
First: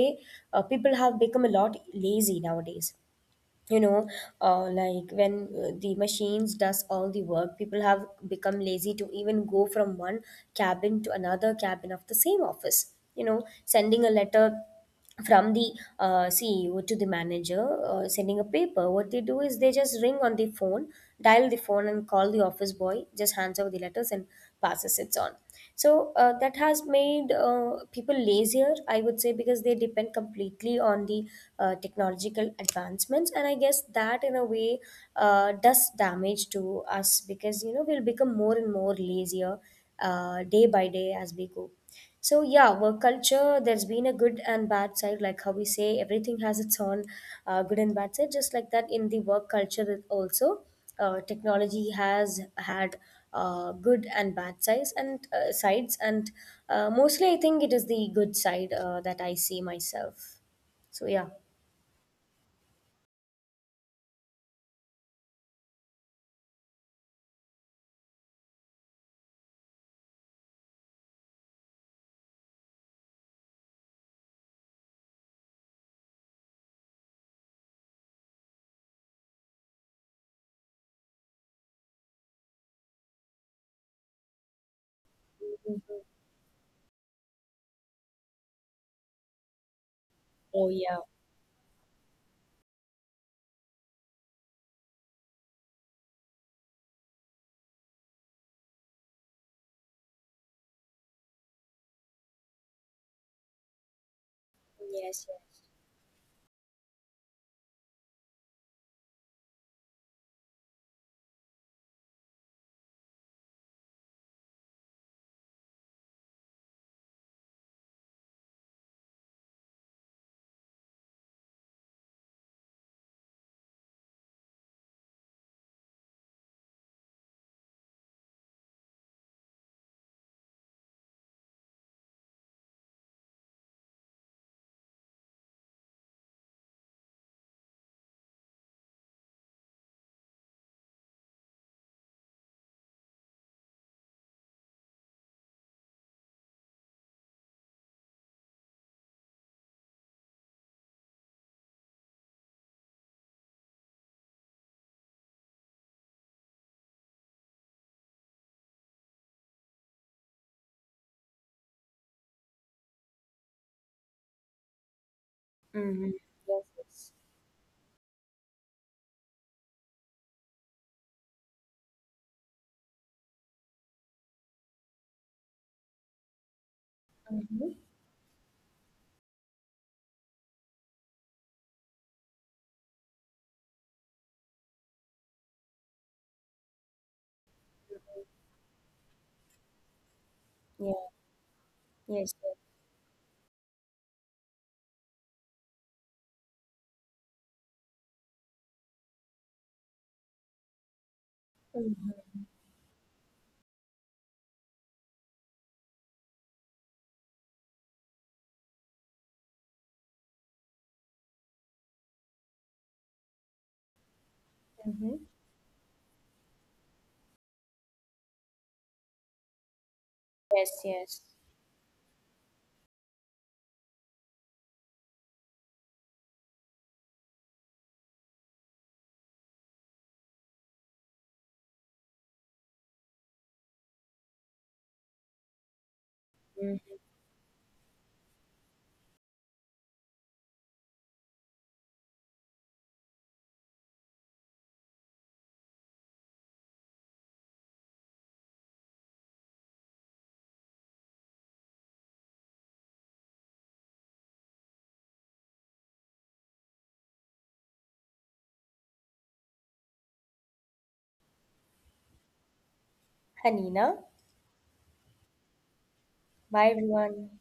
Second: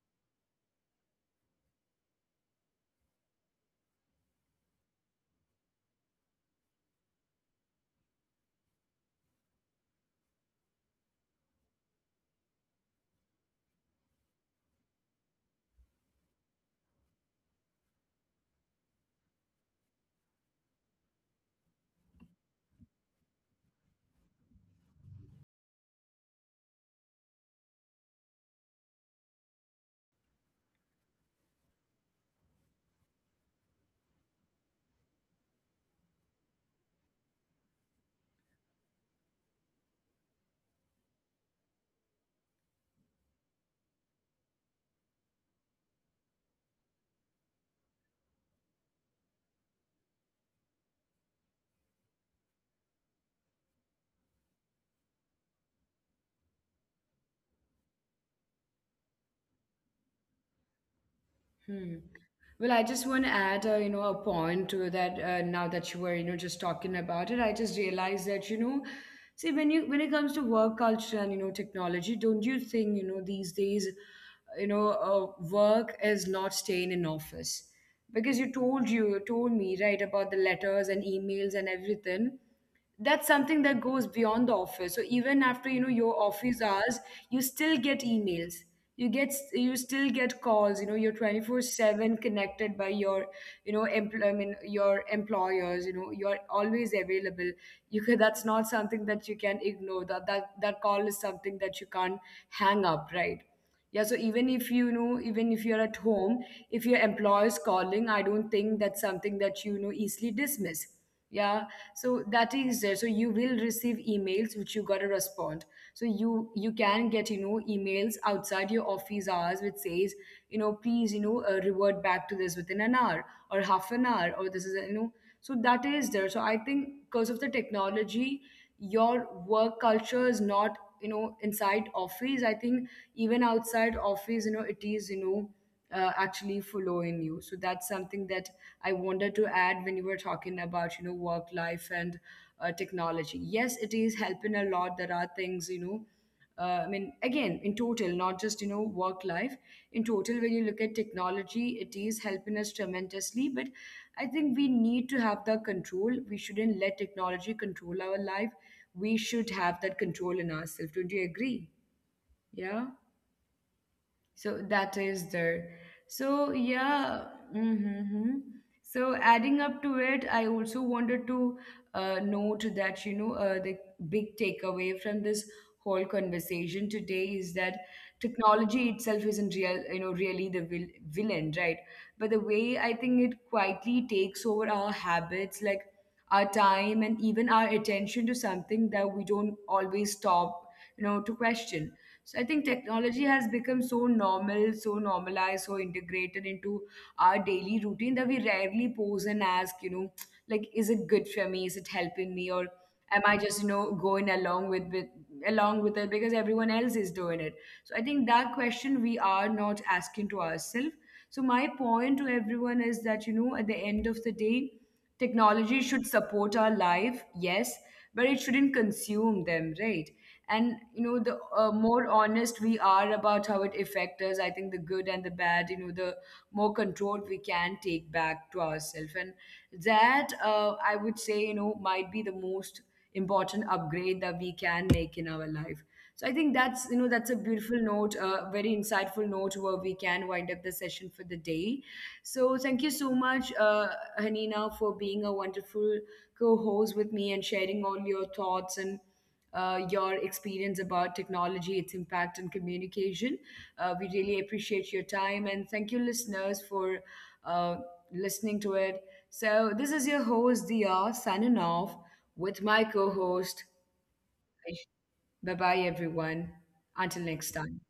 Speaker 2: people have become a lot lazy nowadays, you know. Uh, like when uh, the machines does all the work, people have become lazy to even go from one cabin to another cabin of the same office, you know, sending a letter from the CEO to the manager, sending a paper. What they do is they just ring on the phone, dial the phone and call. The office boy just hands over the letters and passes it on. So that has made people lazier, I would say, because they depend completely on the technological advancements. And I guess that in a way does damage to us because, you know, we'll become more and more lazier day by day as we go. So yeah, work culture, there's been a good and bad side. Like how we say, everything has its own good and bad side. Just like that, in the work culture it also, technology has had good and bad sides. And mostly I think it is the good side that I see myself. So yeah.
Speaker 1: Hmm. Well, I just want to add, a point to that. Now that you were, just talking about it, I just realized that, see, when it comes to work culture and technology, don't you think, these days, work is not staying in office, because you told me, right, about the letters and emails and everything. That's something that goes beyond the office. So even after your office hours, you still get emails, you still get calls. You
Speaker 2: Oh
Speaker 1: know, you're
Speaker 2: yeah.
Speaker 1: 24/7 connected by your I mean, your employers. You know, you're always available. You can, that's not something that you can ignore. That, that call is something that you can't hang up, right? Yeah, so even if even if
Speaker 2: Yes.
Speaker 1: you're
Speaker 2: Yes.
Speaker 1: at home, if your employer is calling, I don't think that's something that easily dismiss. Yeah, so that is there. So you will receive emails which you gotta respond. So you can get emails outside your office hours which says please revert back to this within an hour or half an hour, or this is so that is there. So I think because of the technology, your work culture is not inside office. I think even outside office, it is actually following you. So that's something that I wanted to add when you were talking about work life and technology. Yes, it is helping a lot. There are things I mean, again, in total, not just work life. In total, when you look at technology, it is helping us tremendously. But I think we need to have the control. We shouldn't let technology control our life. We should have that control in ourselves. Don't you agree? Yeah. So that is there. So
Speaker 2: Mm-hmm.
Speaker 1: yeah.
Speaker 2: Yes.
Speaker 1: Mm-hmm. So adding up to it, I also wanted to note that the big takeaway from this whole conversation today is that
Speaker 2: Yes. Mm-hmm.
Speaker 1: technology itself isn't real, you know, really the villain, right? But the way I think it quietly takes over our habits, like our time and even our attention to something that we don't always stop, to
Speaker 2: Yeah.
Speaker 1: question. So I think
Speaker 2: Yes. Yes.
Speaker 1: technology has become so normal, so normalized, so integrated into our daily routine that we rarely pause and ask, like, is it good for me? Is it helping me? Or
Speaker 2: Mm-hmm.
Speaker 1: am I just, going along with along with it because everyone else is doing it? So I think that question we are not asking to ourselves. So my point to everyone is that, at the end of the day,
Speaker 2: Mm-hmm.
Speaker 1: technology should support our life, yes, but it shouldn't consume them, right? And you
Speaker 2: Yes.
Speaker 1: know the
Speaker 2: Yes.
Speaker 1: more honest we are about how it affects us, I think the good and the bad, the more control we can take back to ourselves. And that, I would say, might be the most important upgrade that we can make in our life. So I think that's, that's a beautiful note, a very insightful note where we can wind up the session for the day. So thank you so much, Hanina, for being a wonderful co-host with me and sharing all your thoughts and your experience about technology, its impact on communication. We really appreciate your time and thank you, listeners, for uh, listening to it. So, this is your host, Dia, signing off with my co host.
Speaker 2: Hanina.
Speaker 1: Bye bye, everyone.
Speaker 2: Bye,
Speaker 1: Until next time.
Speaker 2: everyone.